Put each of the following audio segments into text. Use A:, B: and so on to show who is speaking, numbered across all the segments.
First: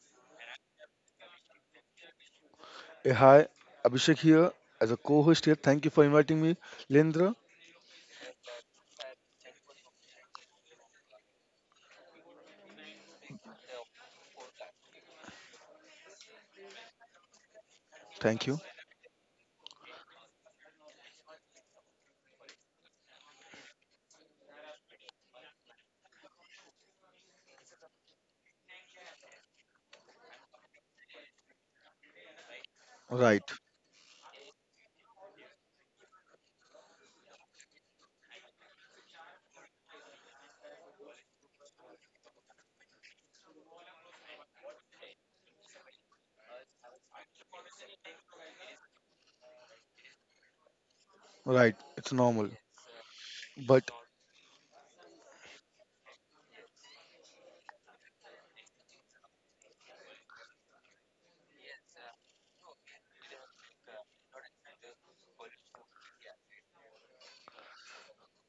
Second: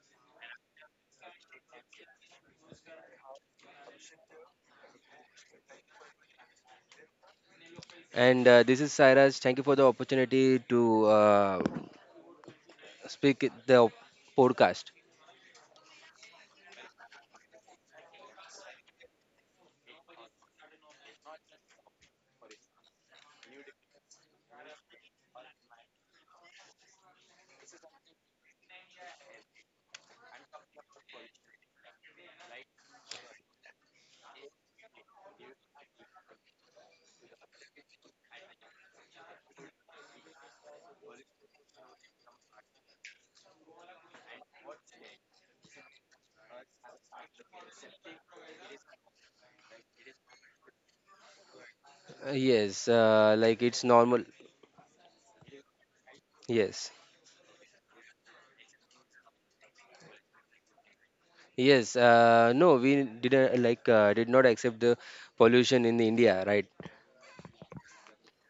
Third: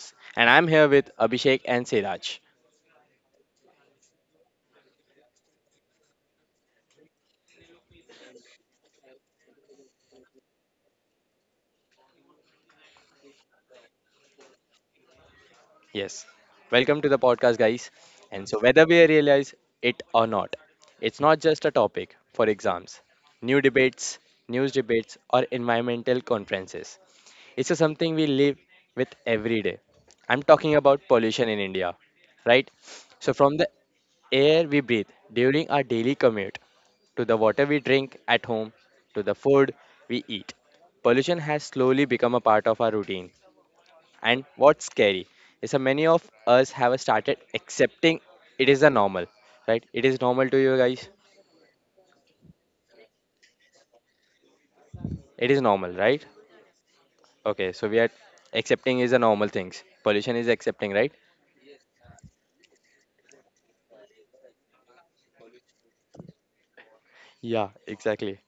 A: us. And I'm here with Abhishek and Siraj.
B: Hey, hi, Abhishek here as a co-host here. Thank you for inviting me, Lendra.
C: And this is Cyrus. Thank you for the opportunity to speak at the podcast.
A: Yes, welcome to the podcast, guys. And
B: Thank
A: so,
B: you.
A: whether we realize it or not, it's not just a topic for exams, new debates, news debates, or environmental conferences. It's just something we live with every day. I'm talking about pollution in India, right? So,
B: Right,
A: from the air we breathe during our daily commute, to the water we drink at home, to the food we eat, pollution has slowly become a part of our routine. And what's scary is that many of us have started accepting it is a normal, right? It is normal to you guys.
B: right. It's
C: Uh,
B: normal,
C: Yes, uh, like it's
B: but
C: normal.
A: It is normal, right?
C: Yes,
A: Okay, so we are accepting is a normal things. Pollution is accepting, right?
C: yes. No, we did not accept the pollution in India, right?
A: Yeah, exactly.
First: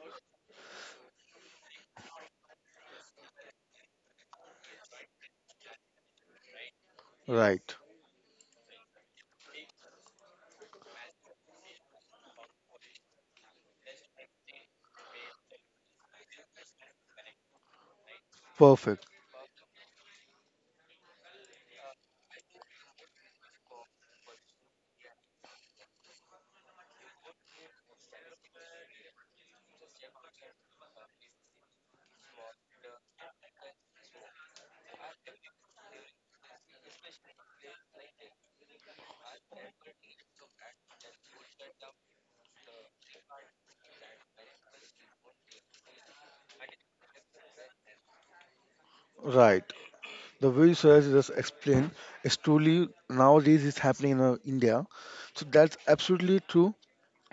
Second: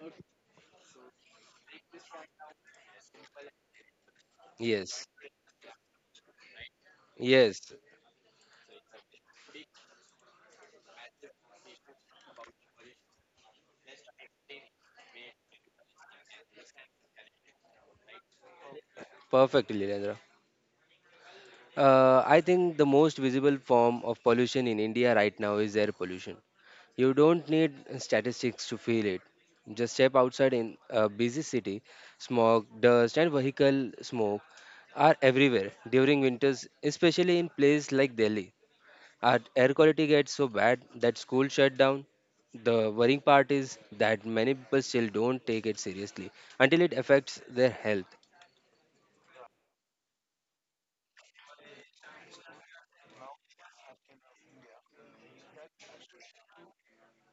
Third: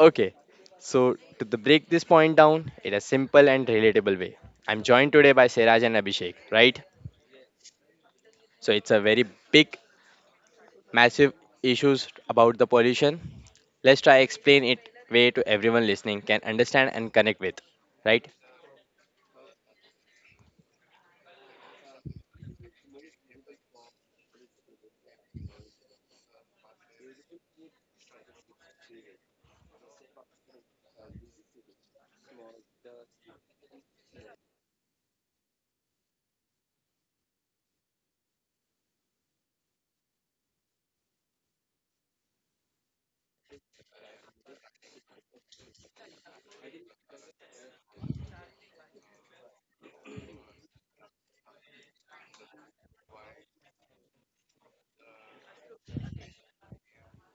A: Okay, so to the break this point down in a simple and relatable way, I'm
C: Yes,
A: joined today by Siraj and Abhishek, right?
C: yes.
B: right,
A: So it's a very big, massive issues about the pollution. Let's try explain it way to everyone listening can understand and connect with, right?
B: perfect.
C: Perfectly, Leandra. I think the most visible form of pollution in India right now is air pollution. You don't need statistics to feel it. Just step outside in a busy city, smog, dust, and vehicle smoke are everywhere during winters, especially in places like Delhi. Our air quality gets so bad that school shut down. The worrying part is that many people still don't take it seriously until it affects their health.
B: Right. The way you Suraj just explained is truly nowadays is happening in India. So that's absolutely true.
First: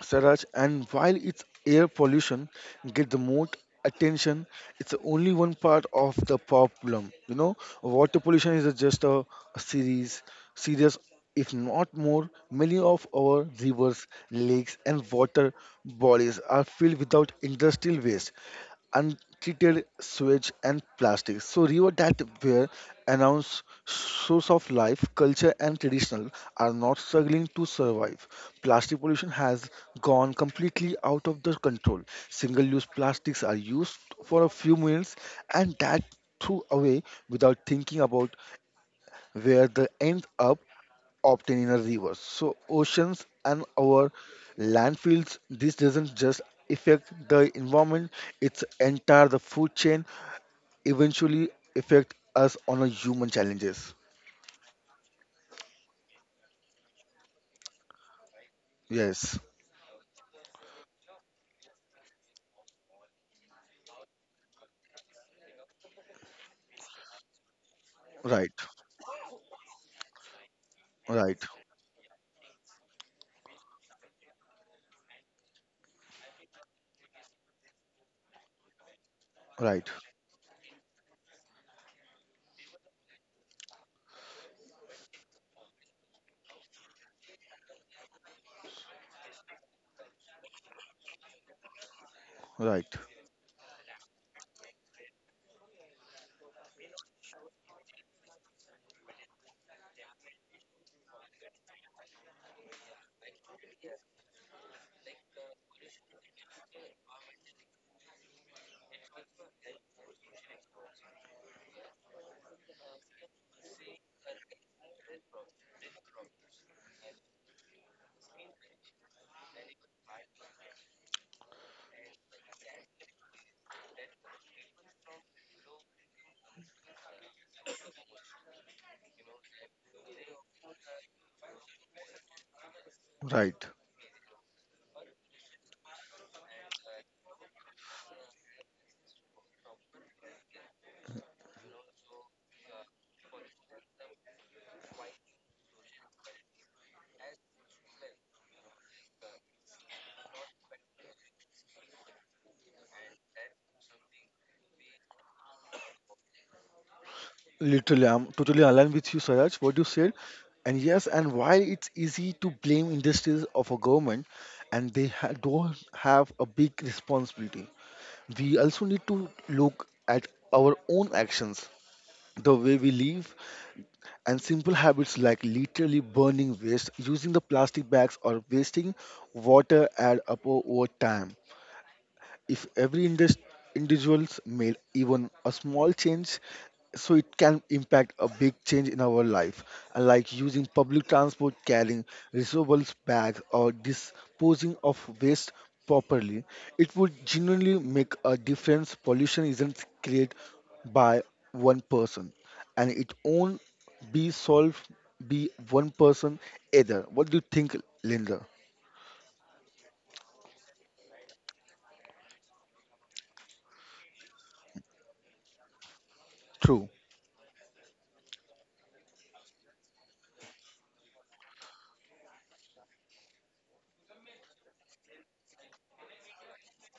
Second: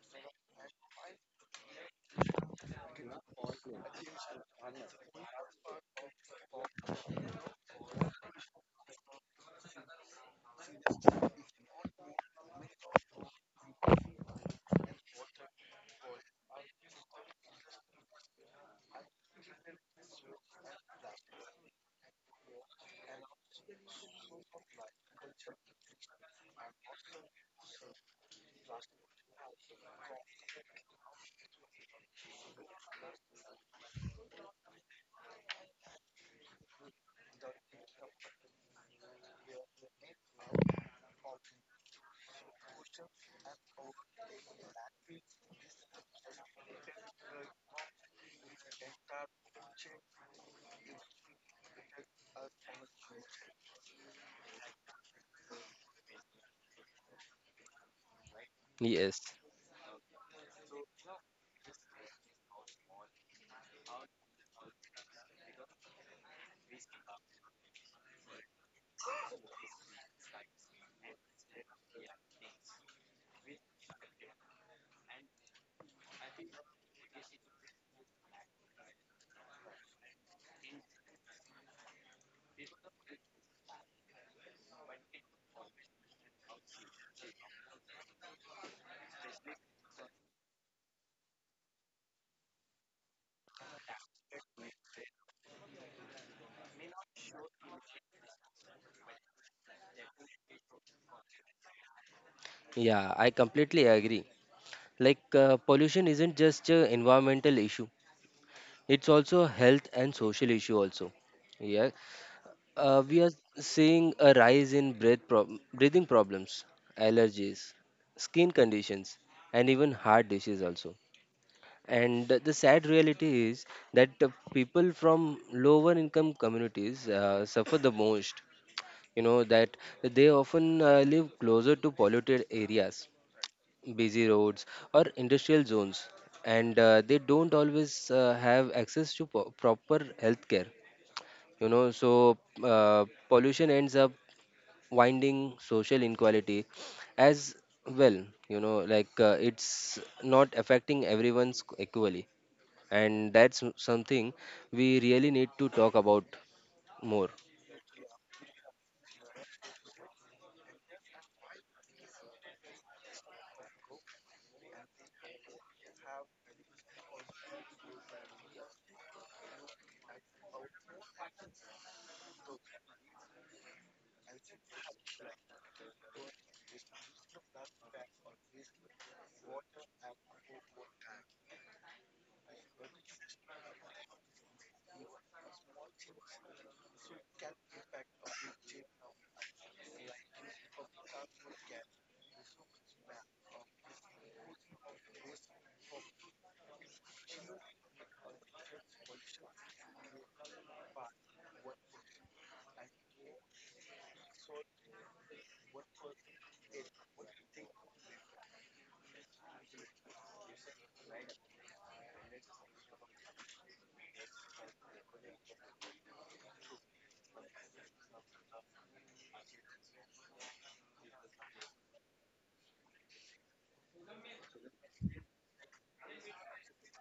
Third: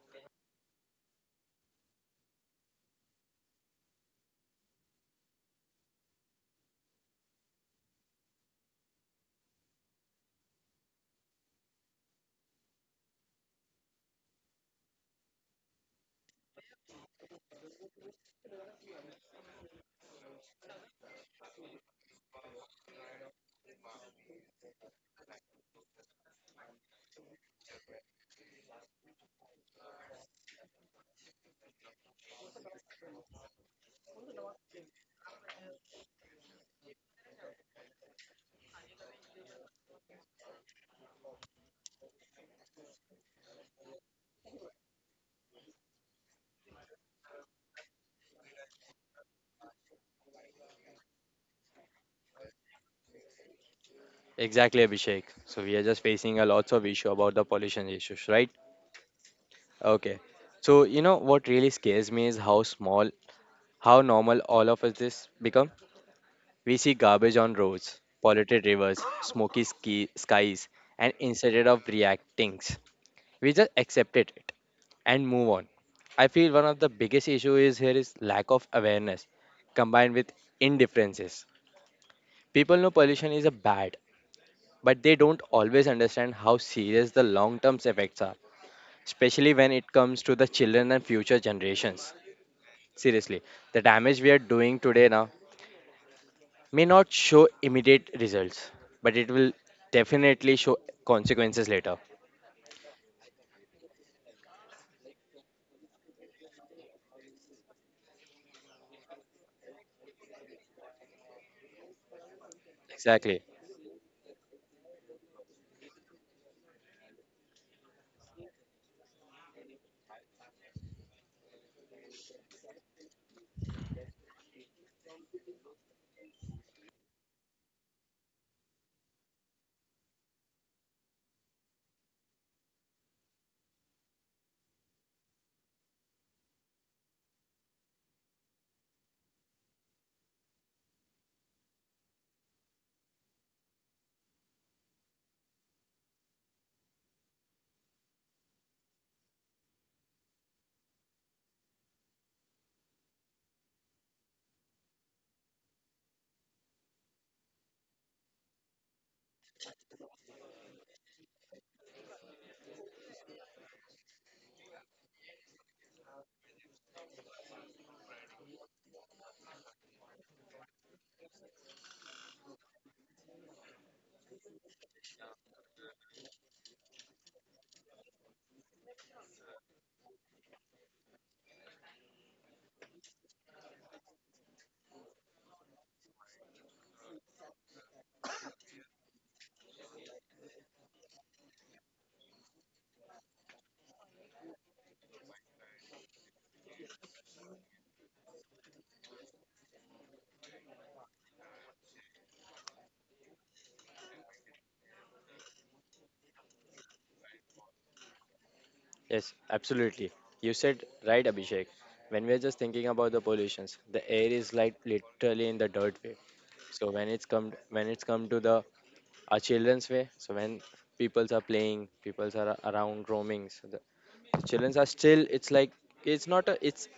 B: Saraj, and while its air pollution get the most attention, it's only one part of the problem. You know, water pollution is just a serious, if not more. Many of our rivers, lakes, and water bodies are filled without industrial waste, untreated sewage and plastic. So river that were announced source of life, culture and traditional are not struggling to survive. Plastic pollution has gone completely out of the control. Single-use plastics are used for a few minutes and that threw away without thinking about where they end up obtained in a river. So oceans and our landfills, this doesn't just affect the environment, it's entire the food chain eventually affect us on a human challenges.
A: Exactly, Abhishek. So we are just facing a lots of issue about the pollution issues, right?
C: Yes,
B: Yes,
A: Okay. So you know what really scares me is how small, how normal all of us this become. We see garbage on roads,
B: right,
A: polluted rivers, smoky skies, and
B: right,
A: instead of reacting, we just accepted it and move on. I feel one of the biggest issue is here is lack of awareness
B: right,
A: combined with indifferences. People know pollution is a bad, but they don't always understand how serious the long-term effects are, especially when it comes to the children and future generations.
B: right,
A: Seriously, the damage we are doing today now may not show immediate results, but it will definitely show consequences later.
C: yeah, I completely agree. Pollution isn't just an environmental issue; it's also a health and social issue also. Yeah, we are
A: Exactly.
C: seeing a rise in breathing problems, allergies, skin conditions, and even heart disease also. And the sad reality is that people from lower income communities suffer the most. You know that they often live closer to polluted areas,
B: right.
C: busy roads or industrial zones, and they don't always have access to proper healthcare, you know. So pollution ends up winding social inequality as well, you know. It's not affecting everyone's equally, and that's something we really need to talk about more.
B: Literally, I'm totally aligned with you, Saraj, what you said. And yes, and while it's easy to blame industries of a government, and they don't have a big responsibility. We also need to look at our own actions, the way we live, and simple habits like literally burning waste, using the plastic bags, or wasting water add up over time. If every individuals made even a small change, so it can impact a big change in our life. Like using public transport, carrying reusable bags or disposing of waste properly, it would genuinely make a difference. Pollution isn't created by one person and it won't be solved by one person either. What do you think, linda?
A: Yes, absolutely. You said right, Abhishek. When we're just thinking about the pollutions, the air is like literally in the dirt way.
B: True.
A: So when it's come to the our children's way, so when peoples are playing, peoples are around roaming, so the childrens are still. It's like it's not a,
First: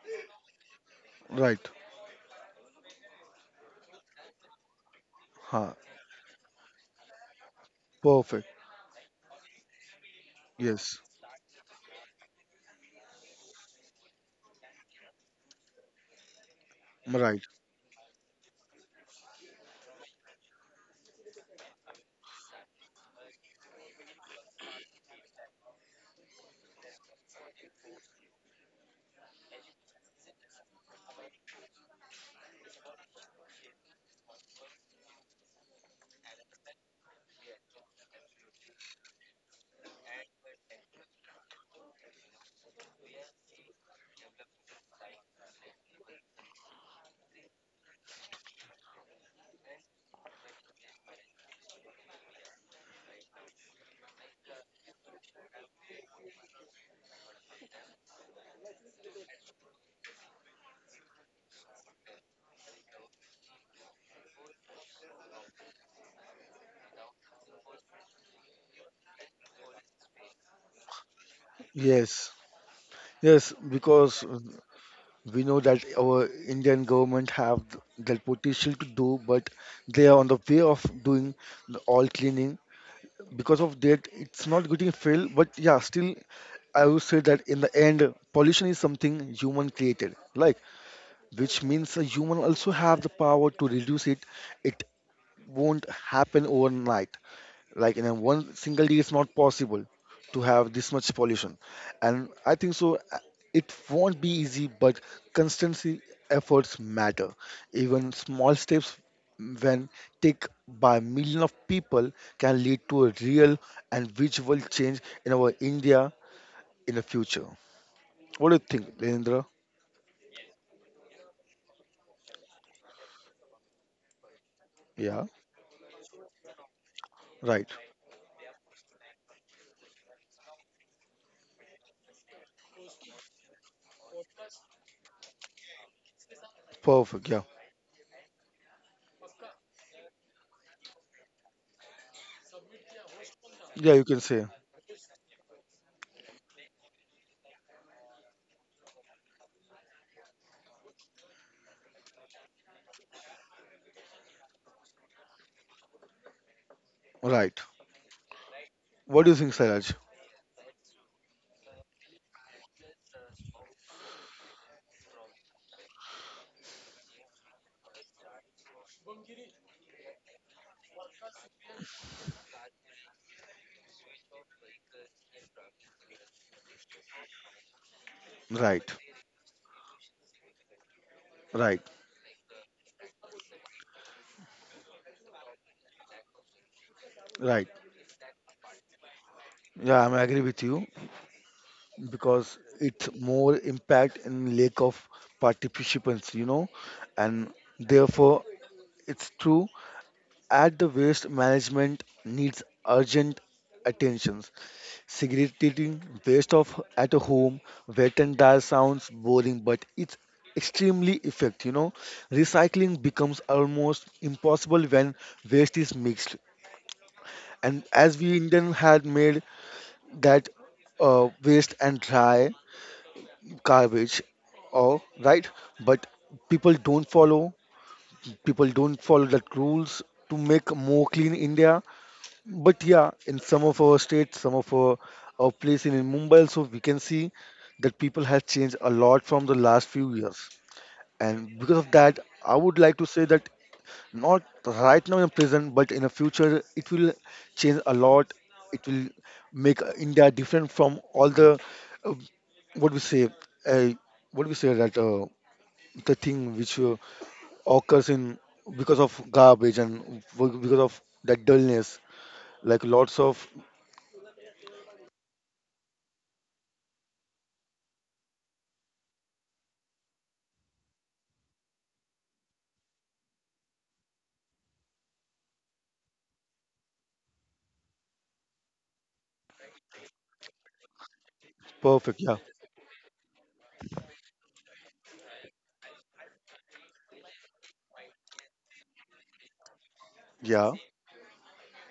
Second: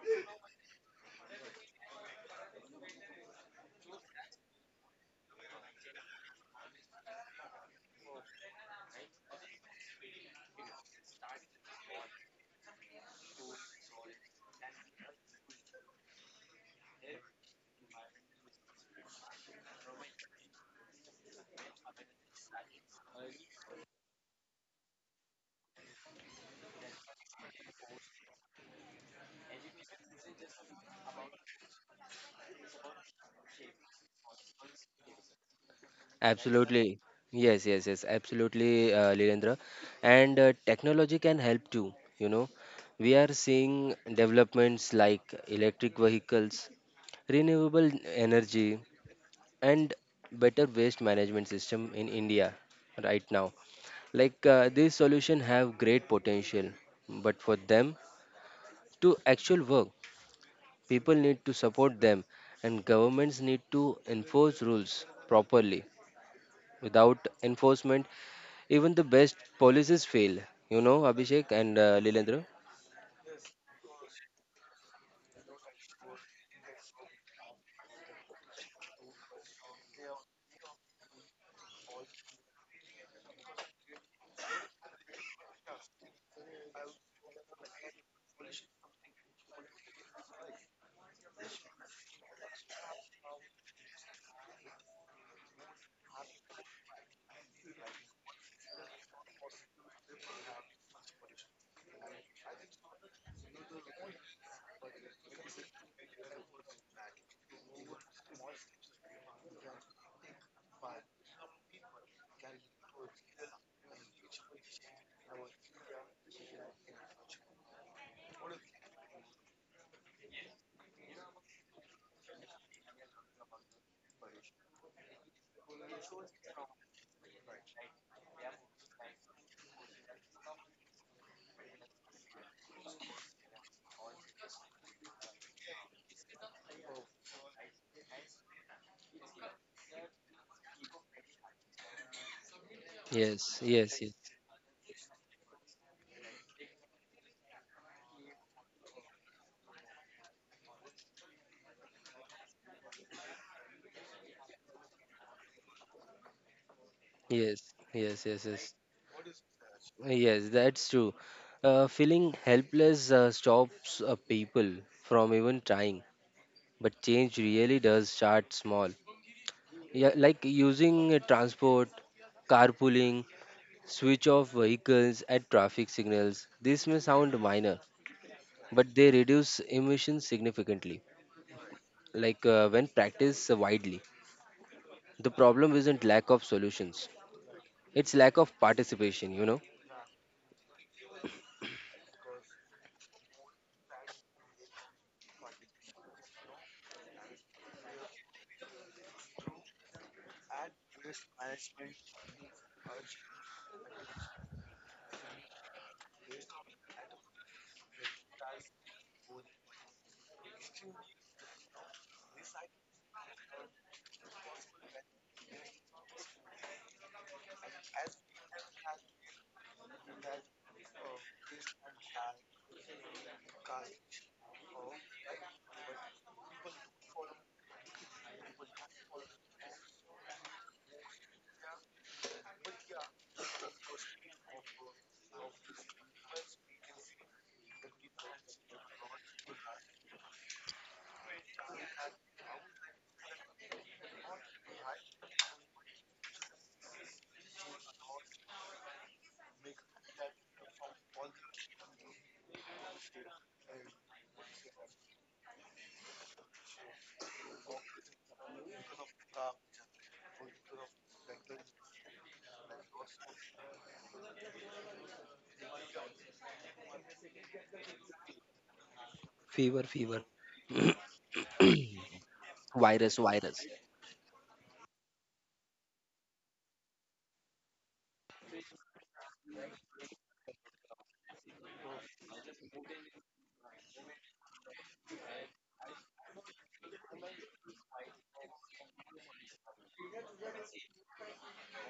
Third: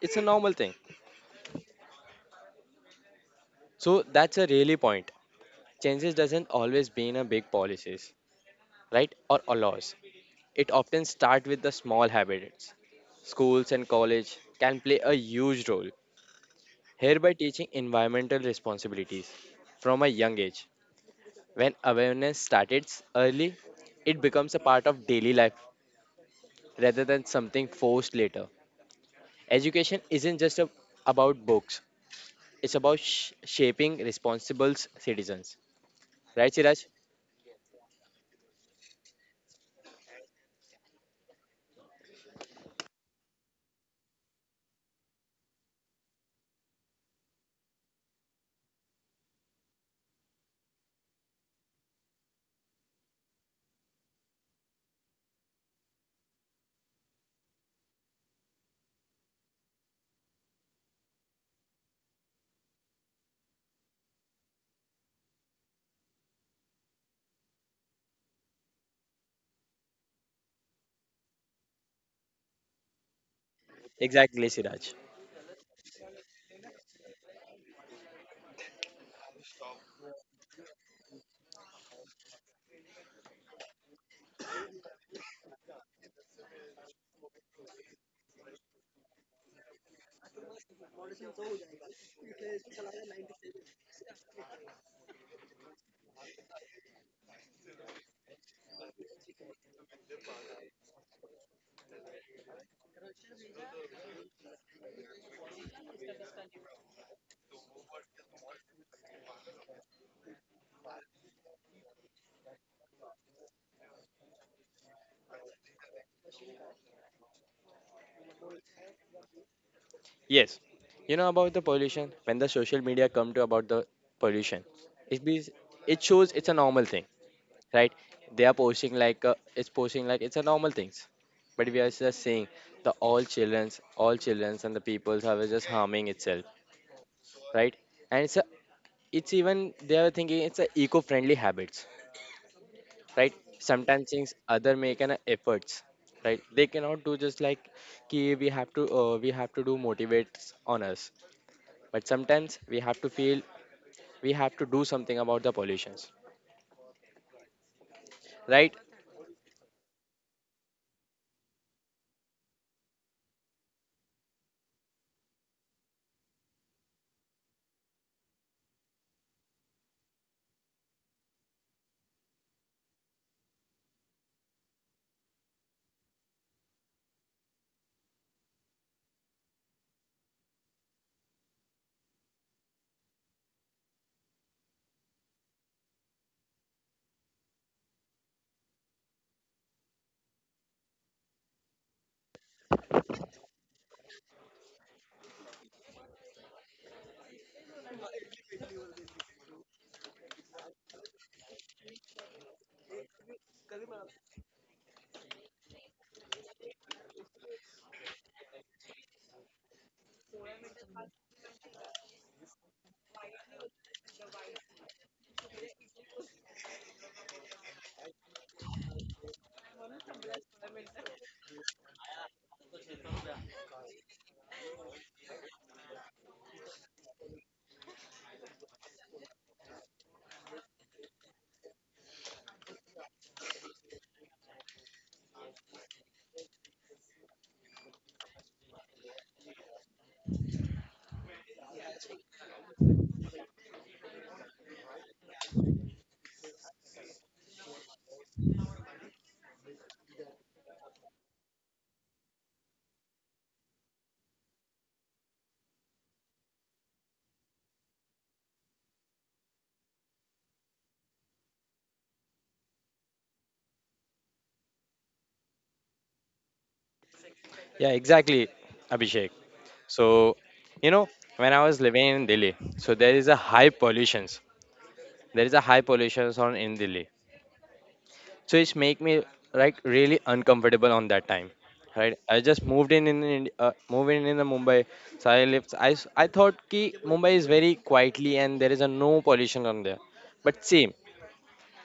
A: it's a normal thing.
B: Right.
A: So that's a really point.
B: Huh.
A: Changes doesn't always mean a big policies.
B: Perfect.
A: Right, or allows. It
B: Yes.
A: often starts with the small habits. Schools and college can play a huge role, here by
B: Right.
A: teaching environmental responsibilities from a young age. When awareness starts early, it becomes a part of daily life rather than something forced later. Education isn't just a, about books, it's about shaping responsible citizens. Right, Siraj?
C: Absolutely. Yes, yes, yes, absolutely, Lilendra. And technology can help too, you know. We are seeing developments like electric vehicles, renewable energy, and better waste management system in India right now. These solutions have great potential, but for them to actual work, people need to support them, and governments need to enforce rules properly. Without enforcement, even the best policies fail, you know, Abhishek and
B: Yes,
C: Lilendra.
B: yes, because
A: Exactly, Siraj.
B: we know that our Indian government have that potential to do, but they are on the way of doing the all cleaning. Because of that, it's not getting failed. But yeah, still, I would say that in the end, pollution is something human created, like which means a human also have the power to reduce it. It won't happen overnight, like in a one single day it's not possible to have this much pollution. And I think so, it won't be easy but constancy efforts matter. Even small steps, when take by million of people, can lead to a real and visual change in our india in the future. What do you think, Leendra?
A: Yes, you know about the pollution. When the social media come to about the pollution,
B: Yeah.
A: it be it shows it's a normal thing,
B: Right.
A: right? They are posting like it's posting like it's a normal things, but we are just saying the all childrens and the peoples are just harming itself,
B: Perfect. Yeah.
A: right? And it's a, it's even they are thinking it's a eco-friendly habits, right?
C: Yes,
B: Yeah,
C: yes,
B: you
A: Sometimes
C: yes,
B: can
A: things
B: say.
A: other make an efforts, right? They cannot do just like ki we have to do motivates on us, but sometimes we have to feel we have to do something about the pollutions,
B: Right.
C: yes, yes, yes, yes.
A: right?
B: What do you think, saraj?
C: Yes, that's true. Feeling helpless stops people from even trying, but change really does start small. Yeah, like using transport, carpooling, switch off vehicles at traffic signals. This may sound minor,
B: Right,
C: but they reduce emissions significantly.
B: right,
C: When practiced widely, the problem isn't lack of solutions,
B: right,
C: it's lack of participation, you know.
B: yeah, I'm agree with you because it's more impact in lack of participants, you know, and therefore it's true at the waste management needs urgent attentions. Segregating waste of at a home, wet and dry sounds boring, but it's extremely effect, you know. Recycling becomes almost impossible when waste is mixed, and as we indian had made that waste and dry garbage or right, but people don't follow people don't follow that rules to make more clean india. But yeah, in some of our states, some of our place in mumbai also we can see that people have changed a lot from the last few years, and because of that I would like to say that not right now in present but in the future it will change a lot. It will make india different from all the uh, what we say uh, what we say that the thing which occurs in because of garbage and because of that dullness, like lots of.
A: Yeah, exactly, Abhishek.
C: Fever,
A: So
C: fever.
A: you know, when I was living in Delhi, so
C: Virus,
A: there is a
C: virus.
A: high pollutions there is a high pollutions on in Delhi, so it's make me like really uncomfortable on that time,
B: Perfect.
A: right?
B: Yeah.
A: I just moved in the Mumbai. So I lived I thought ki Mumbai is very quietly and there is a no pollution on there,
B: Yeah.
A: but same,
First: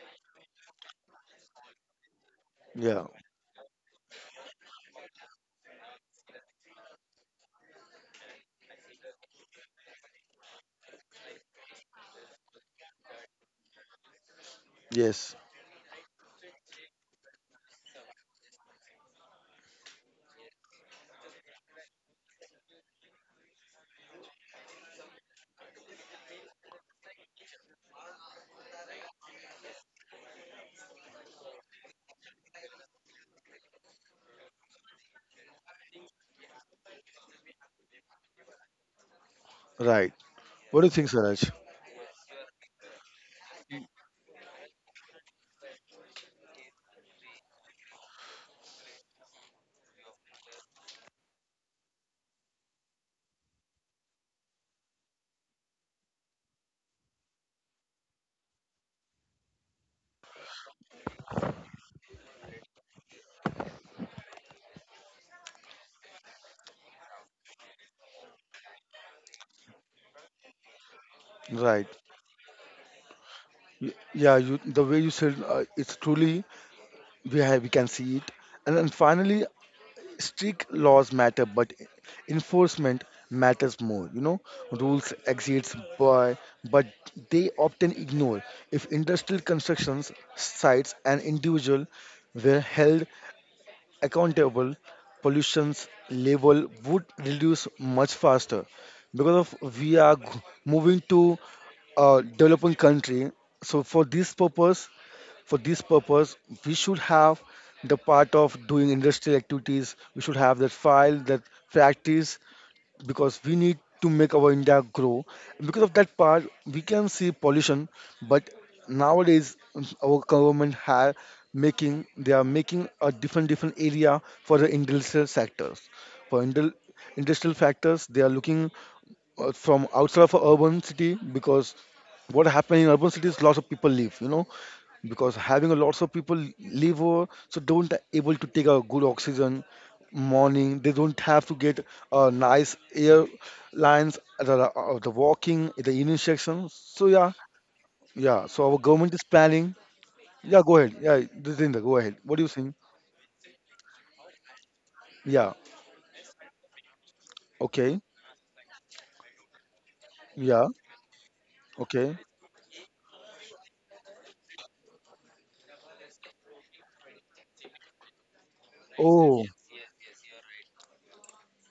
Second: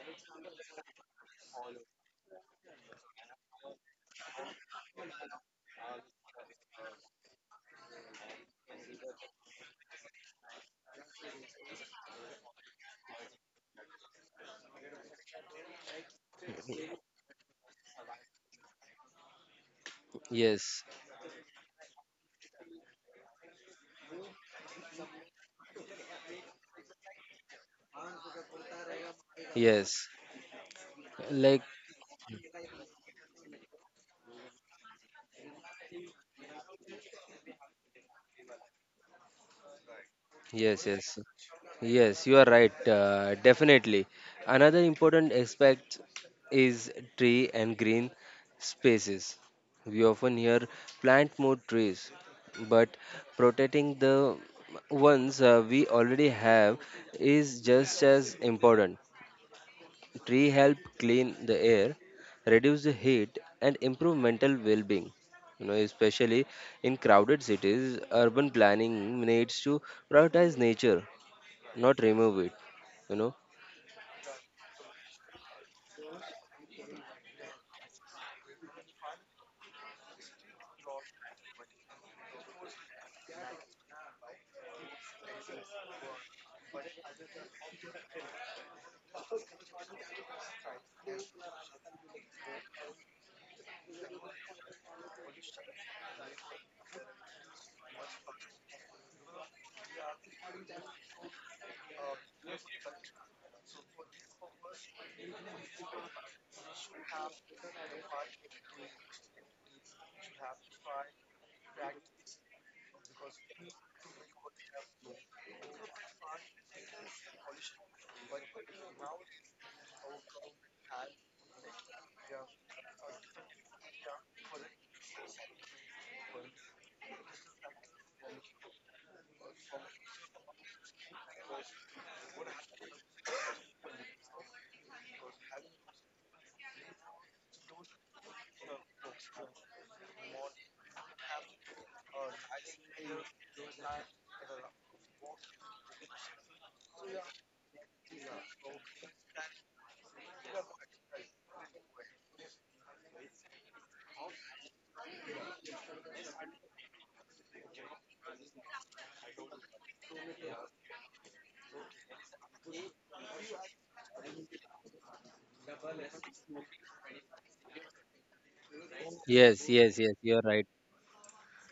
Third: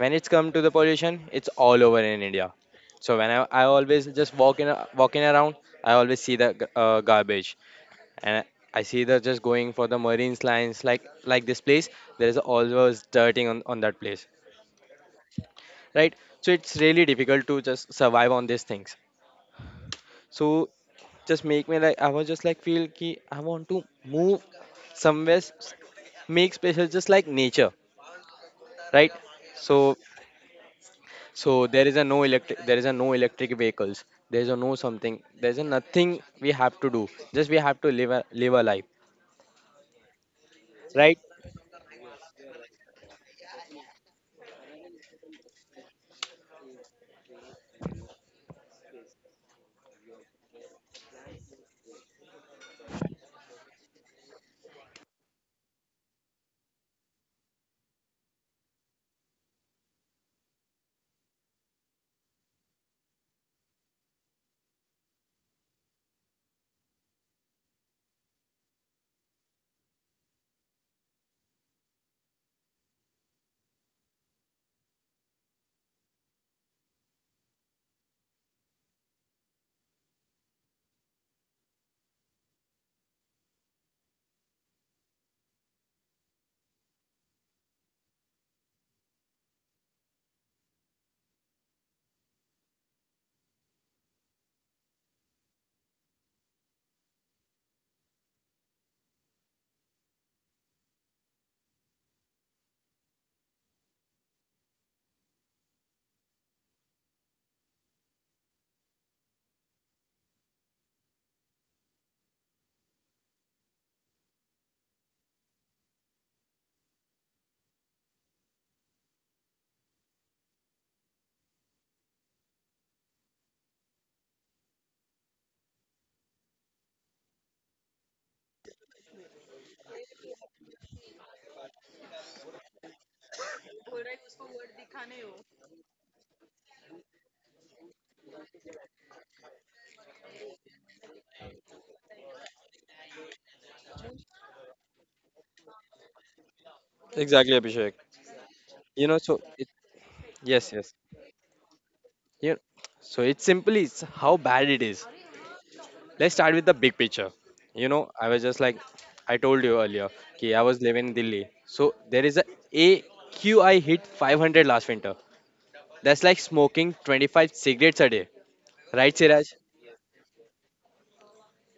A: when it's come to the pollution, it's all over in India.
B: Yeah.
A: So I always just walk in walking around, I always see the garbage, and I see the just going for the Marine Lines, like this place, there is always dirting on that place,
B: Yes.
A: right? So it's really difficult to just survive on these things. So
C: Yes,
A: just make me like I was just like feel ki I want to move somewhere make special just like nature, right? So
C: yes. Like,
A: so there is a no electric, there is a no electric vehicles. There is a no something. There is a nothing we have to do. Just we have to live a live a life.
B: Right. What
C: yes,
B: do you think,
A: Right?
C: yes.
B: Saraj?
C: Yes, you are right. Definitely. Another important aspect is tree and green spaces. We often hear plant more trees, but protecting the ones we already have is just as important. Tree help clean the air, reduce the heat, and improve mental well-being. You know, especially in crowded cities, urban planning needs to prioritize nature,
B: Right.
C: not remove it. You know,
B: Y- yeah, you, the way you said, it's truly, we can see it. And then finally, strict laws matter but enforcement matters more, you know. Rules exist by, but they often ignore. If industrial constructions sites and individual were held accountable, pollution's level would reduce much faster because of we are moving to a developing country. So for this purpose, we should have the part of doing industrial activities. We should have that file, that practice, because we need to make our India grow. Because of that part, we can see pollution, but nowadays our government have making they are making a different different area for the industrial sectors. For industrial factors, they are looking from outside of a urban city, because what happened in urban cities, lots of people live, you know. Because having a lots of people live over, so don't able to take a good oxygen. Morning they don't have to get a nice air lines at the walking at the evening section, so yeah.
A: Exactly, Abhishek.
B: Yeah, so our
A: You know,
B: government is
A: so it,
B: planning. Yeah,
A: yes,
B: go
A: yes.
B: ahead. Yeah, Jitendra, go ahead, what do you
A: You
B: think?
A: so it's simply it's how bad it is.
B: Yeah.
A: Let's start with the big picture. You
B: Okay.
A: know, I was just like I told you earlier, okay, I
B: Yeah.
A: was living in Delhi. So
B: Okay.
A: there is a AQI hit 500 last winter. That's like smoking 25 cigarettes a day. Right,
B: Oh.
A: Siraj?
C: yes, yes, yes, you're right.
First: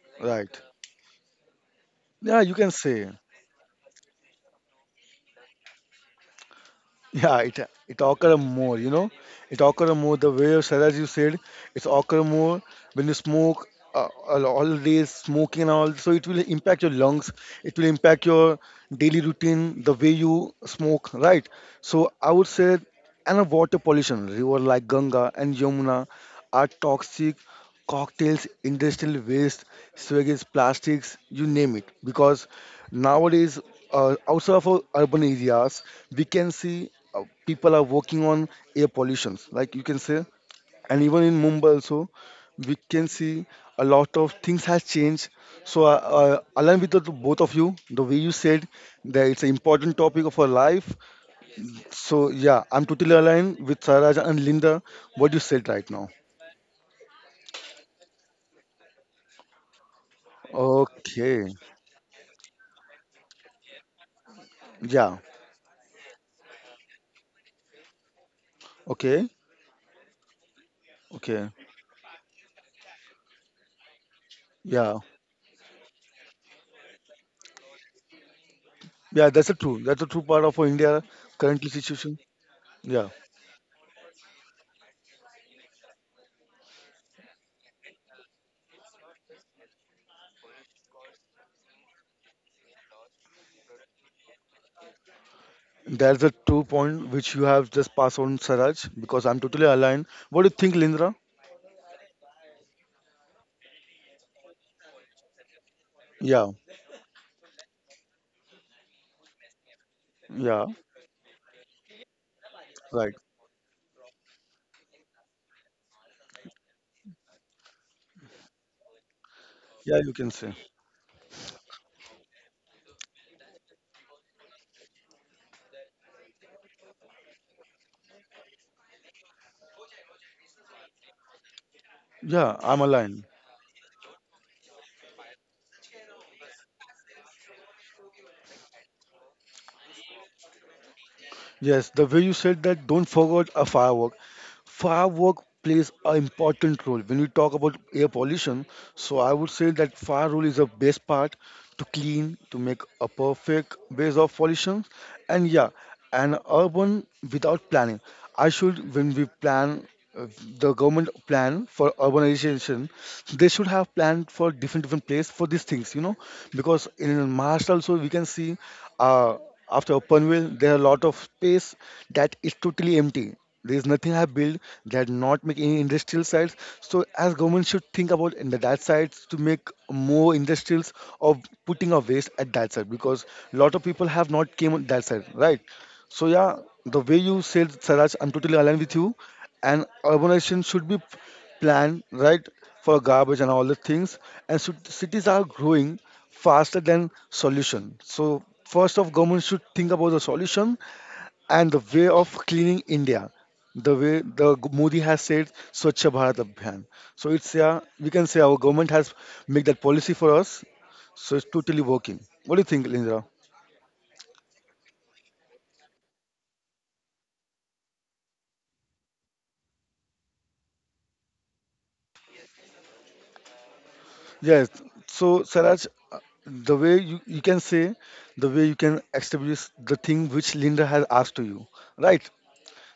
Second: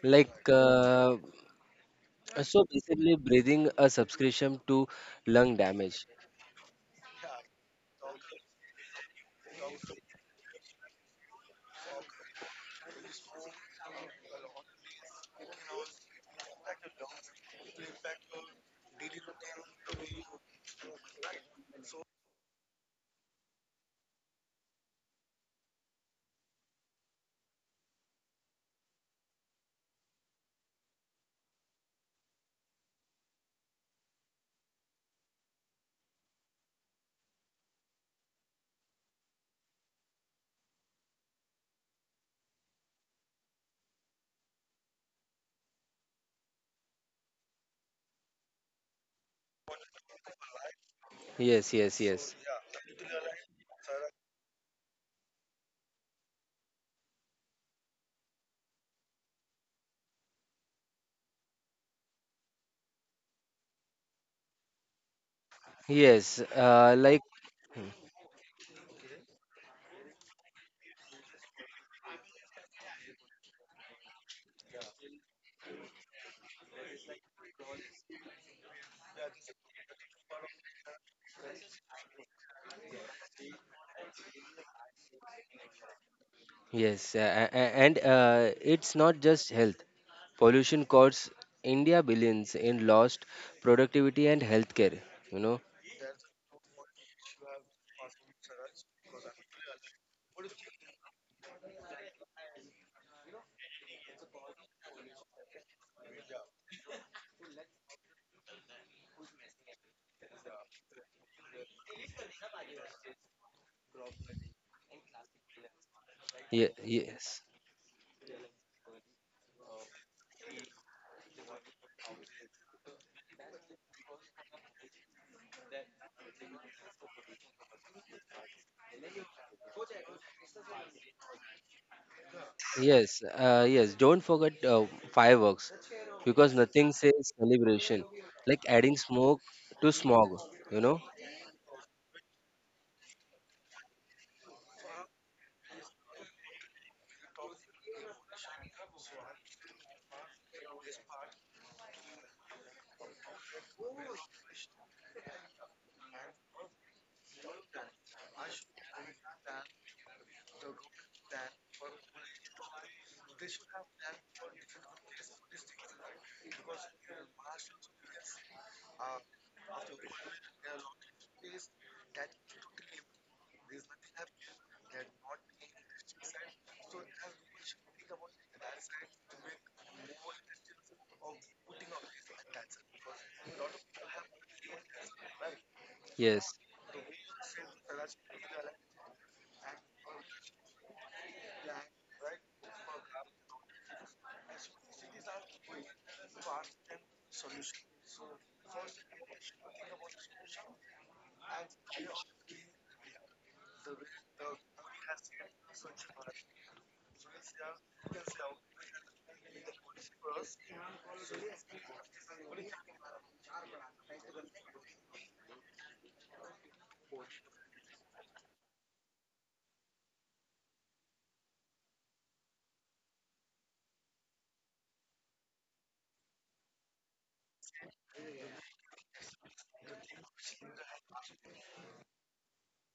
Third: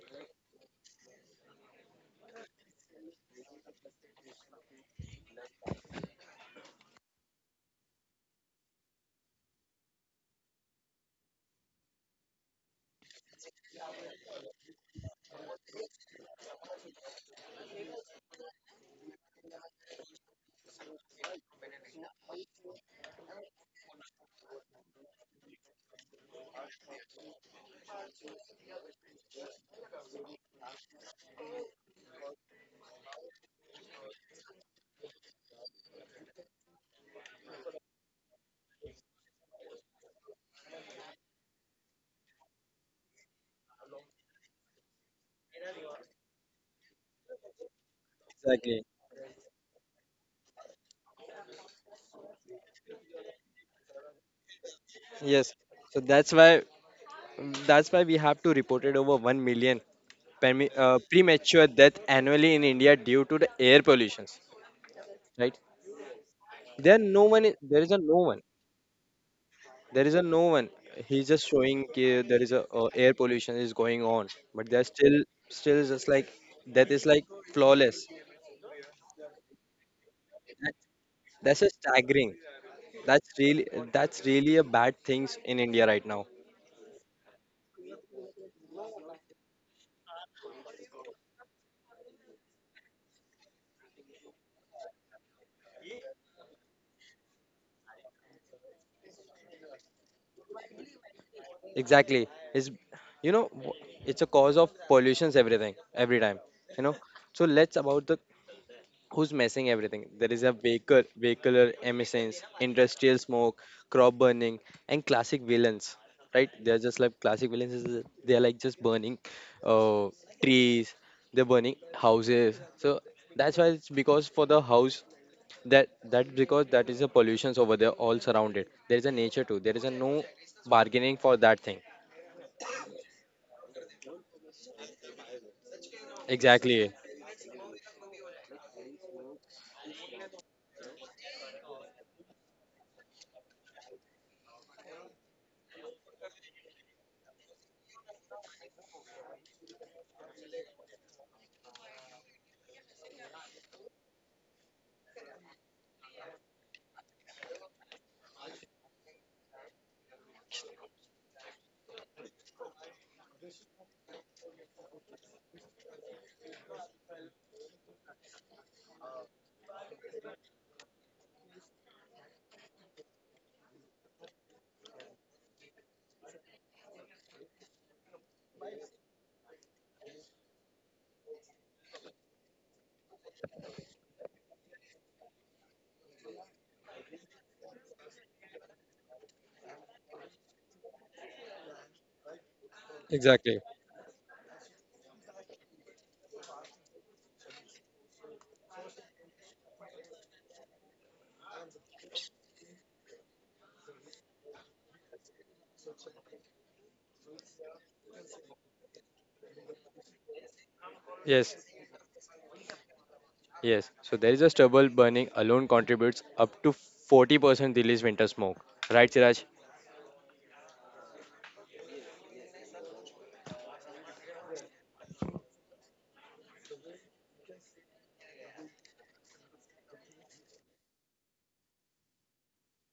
C: like
B: Right.
C: uh,
B: Yeah, you
C: so
B: can say.
C: basically breathing a subscription to lung damage.
B: Yeah, it occur more, you know, it occur more the way Sarah, as you said, it's occur more when you smoke, all day smoking and all, so it will impact your lungs, it will impact your daily routine, the way you smoke, right? So I would say, and a water pollution, river like Ganga and Yamuna are toxic cocktails, industrial waste, sewage, plastics, you name it. Because nowadays, outside of our urban areas, we can see people are working on air pollutions, like you can say. And even in Mumbai also, we can see a lot of things has changed. So, along with the, both of you, the way you said
A: Exactly.
B: that it's an important topic of our life.
C: Yes, yes,
B: So,
C: yes.
B: yeah, I'm totally aligned with Saraj and Linda, what you
A: Yes.
B: said right
A: So
B: now.
A: that's why that's why we have to reported over 1 million
B: Okay.
A: premature death annually in India due to the air pollutions.
B: Yeah.
A: Right?
C: Yes, uh,
A: There
C: like
A: no one. There is a no one.
B: Okay.
A: There is a no one. He's just
B: Okay.
A: showing ki there is a air pollution is going on, but they
B: Yeah.
A: still still just like that is like flawless.
B: Yeah. That's a true. That's a true part of our
A: That,
B: India
A: that's
B: currently
A: a
B: situation.
A: staggering.
B: Yeah.
A: That's really that's really a bad things in India right now.
C: Yes, a- and It's not just health. Pollution costs India billions in lost productivity and healthcare. You know,
B: That's a true point which you have just passed on, Saraj, because I'm totally aligned. What do you think, Lindra?
A: Exactly is, you know, it's a cause of pollutions everything every time,
B: Yeah.
A: you know. So let's about the who's messing everything. There is a
B: Yeah.
A: vehicle vehicular emissions,
B: Right.
A: industrial smoke, crop burning, and classic villains, right? They're just like
C: Yes,
A: classic villains is they're like just burning
B: Yeah,
A: uh,
B: you can say.
A: trees, they're burning houses. So that's why it's because for the house, that that because that is the pollutions over there all surrounded, there is a nature too, there is a no bargaining for that thing.
B: Yeah, I'm
C: yes,
B: aligned.
C: yes. Don't forget fireworks, because nothing
A: Exactly.
C: says celebration like adding smoke to smog. You know,
B: Yes. The way you said that, don't forget a firework. Firework plays an important role when we talk about air pollution. So I would say that fire role is the best part to clean, to make a perfect base of pollution. And yeah, an urban without planning. I should, when we plan, uh, the government plan for urbanization, they should have planned for different different place for these things, you know. Because in Maharashtra also we can see uh, after Panvel there are a lot of space that is totally empty, there's nothing I build, that not make any industrial sites. So as government should think about in the that sites to make more industrials or putting a waste at that side, because a lot of people have not came on that side, right? So
C: yes,
B: yeah, the way you said, Saraj, I'm totally aligned with you. And urbanization should be planned, right, for garbage and
A: Exactly.
B: all the things. And so cities are growing faster than solution. So first of government should think about the solution and the way of cleaning India, the way the Modi has said Swachh Bharat Abhiyan. So it's, yeah, we can say our government has made that policy for us. So it's
A: Yes.
B: totally working. What do you think, Lindra?
A: Yes. So there is a stubble burning alone contributes up to 40% release winter smoke. Right, Siraj?
B: Yes. So Saraj, the way you can say, the way you can establish the thing which Linda has asked to you, right?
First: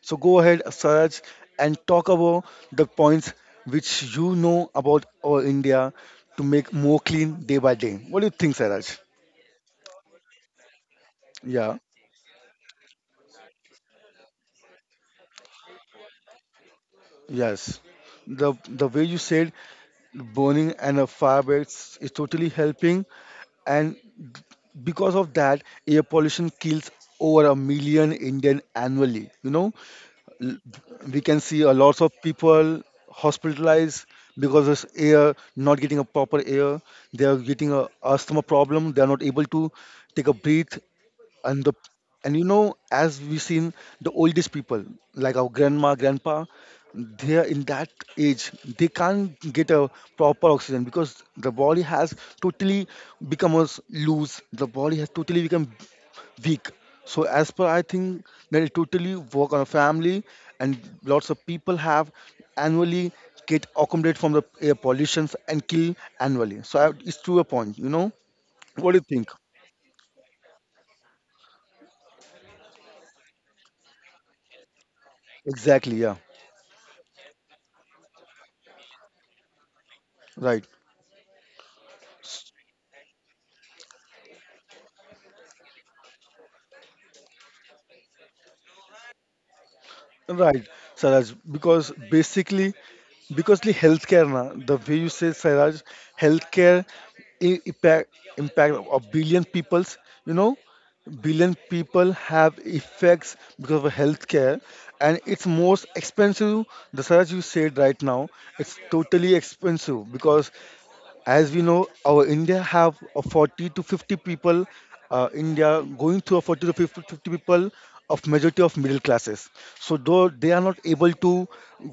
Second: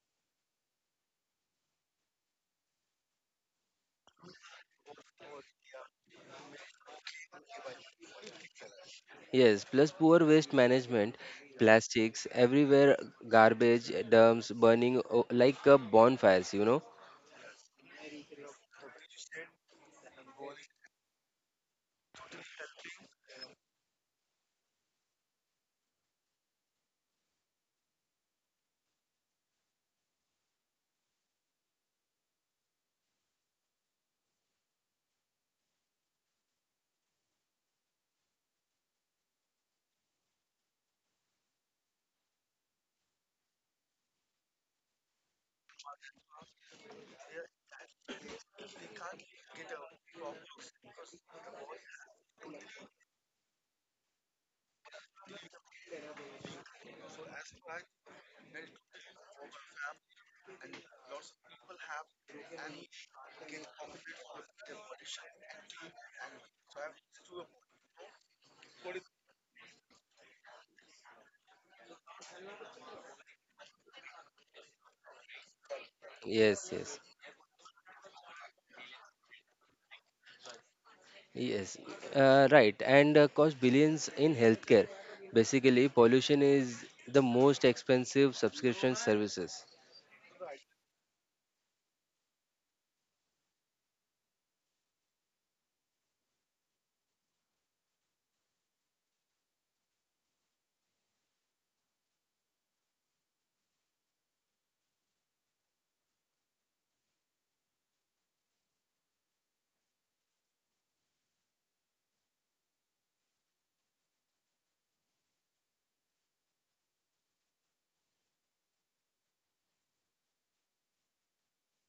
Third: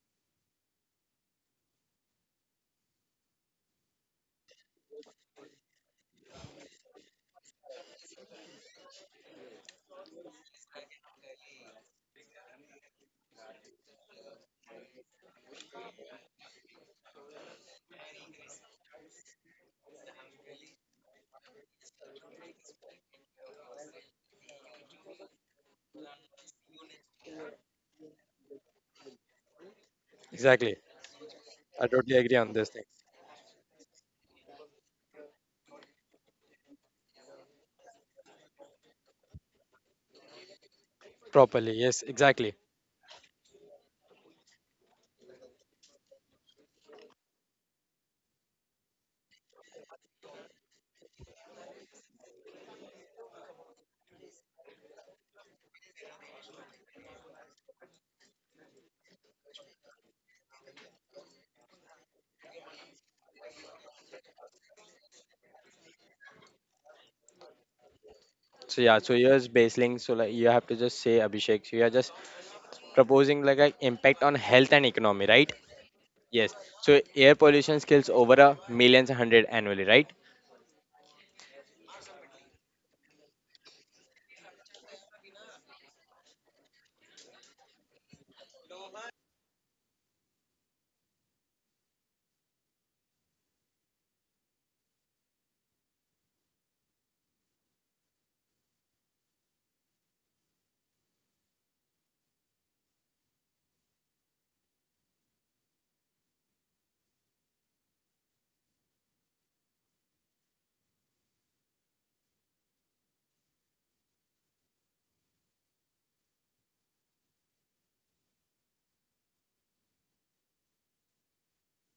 B: So go ahead, Saraj, and talk about the points which you know about our India to make more clean day by day. What do you think, Saraj?
C: yes. Plus poor waste management,
B: Yeah.
C: plastics everywhere, garbage dumps burning bonfires. You know,
B: Yes, the way you said burning and a fireworks is totally helping, and because of that, air pollution kills over a million Indian annually. You know, L-
A: Exactly.
B: we can see a
A: I
B: lot of
A: totally agree on this
B: people
A: thing.
B: hospitalized because of air not getting a proper air. They are getting a asthma problem. They are not able to take a breath. And
A: Properly.
B: the
A: Yes,
B: and you
A: exactly.
B: know, as we seen the oldest people, like our grandma grandpa, they are in that age, they can't get a proper oxygen because totally the body has totally become weak. So as per I think that it totally work on a family, and lots of people have annually get accumulated from the air pollutions and kill annually, so I, it's to a point, you know.
A: So
B: What
A: yeah,
B: do you
A: so
B: think?
A: here's baseling. So like you have to just say Abhishek. So you are just proposing like an impact on health and economy, right?
B: Exactly. Yeah.
A: Yes.
C: yes,
A: So
C: yes.
A: air pollution kills over a millions hundred annually, right?
B: Right.
C: Yes, right, and cost billions in healthcare. Basically, pollution is the most expensive subscription services.
B: Right, Saraj, because basically, because the healthcare, na, the way you say, Saraj, healthcare i- impact impact of billion peoples, you know, billion people have effects because of healthcare, and it's most expensive. The Saraj you said right now, it's totally expensive because as we know our india have a 40 to 50 people india going through a fifty people of majority of middle classes so though they are not able to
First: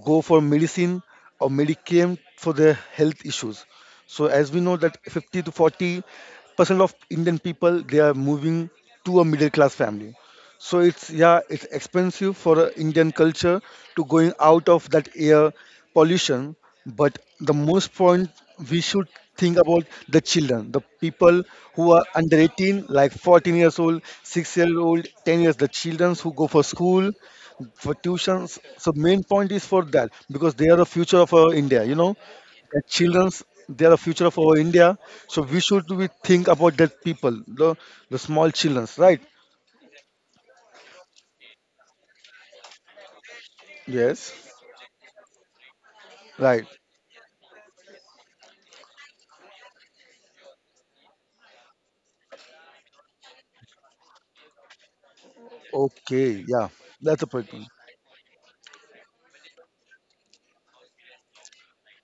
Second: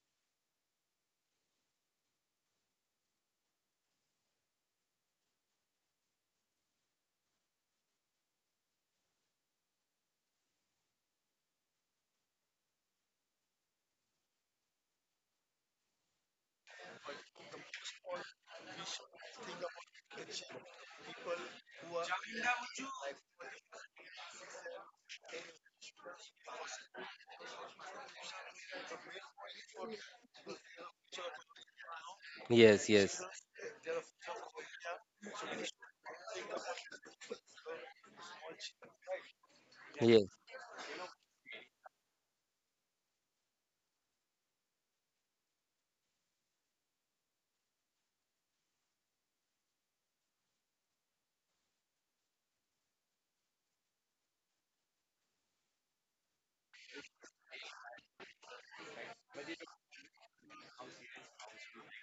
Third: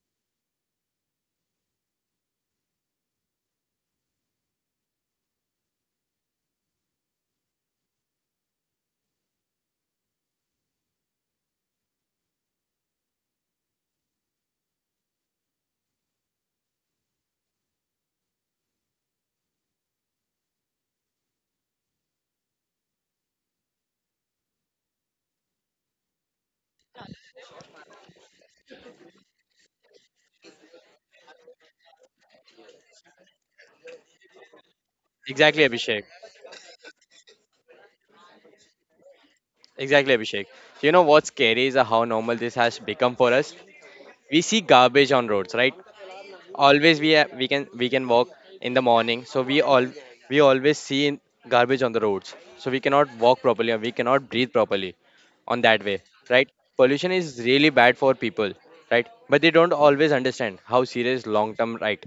B: go for medicine or medicare for their health issues so as we know that 50 to 40% of indian people they are moving to a middle class family so it's, yeah, it's expensive for the Indian culture to going out of that air pollution. But the most point we should think about the children, the people who are under 18, like 14 years old, 6-year-old, 10 years, the children who go for school, for tuitions. So main point is for that because they are the future of our India. You know, the
C: Yes, yes,
B: childrens, they are the future of our India. So we
A: Exactly,
B: should
A: Abhishek.
B: we think about that people, the small childrens, right?
A: Exactly,
C: yes,
A: Abhishek. So you know what's scary is how normal this has become for us.
B: Yes.
A: We see garbage on roads, right?
B: Right.
A: Always we can walk in the morning, so we all we always see garbage on the roads, so we cannot walk properly or we cannot breathe properly on that way,
B: Okay.
A: right?
B: Yeah.
A: Pollution
B: That's a
A: is
B: point.
A: really bad for people, right, but they don't always understand how serious long term, right?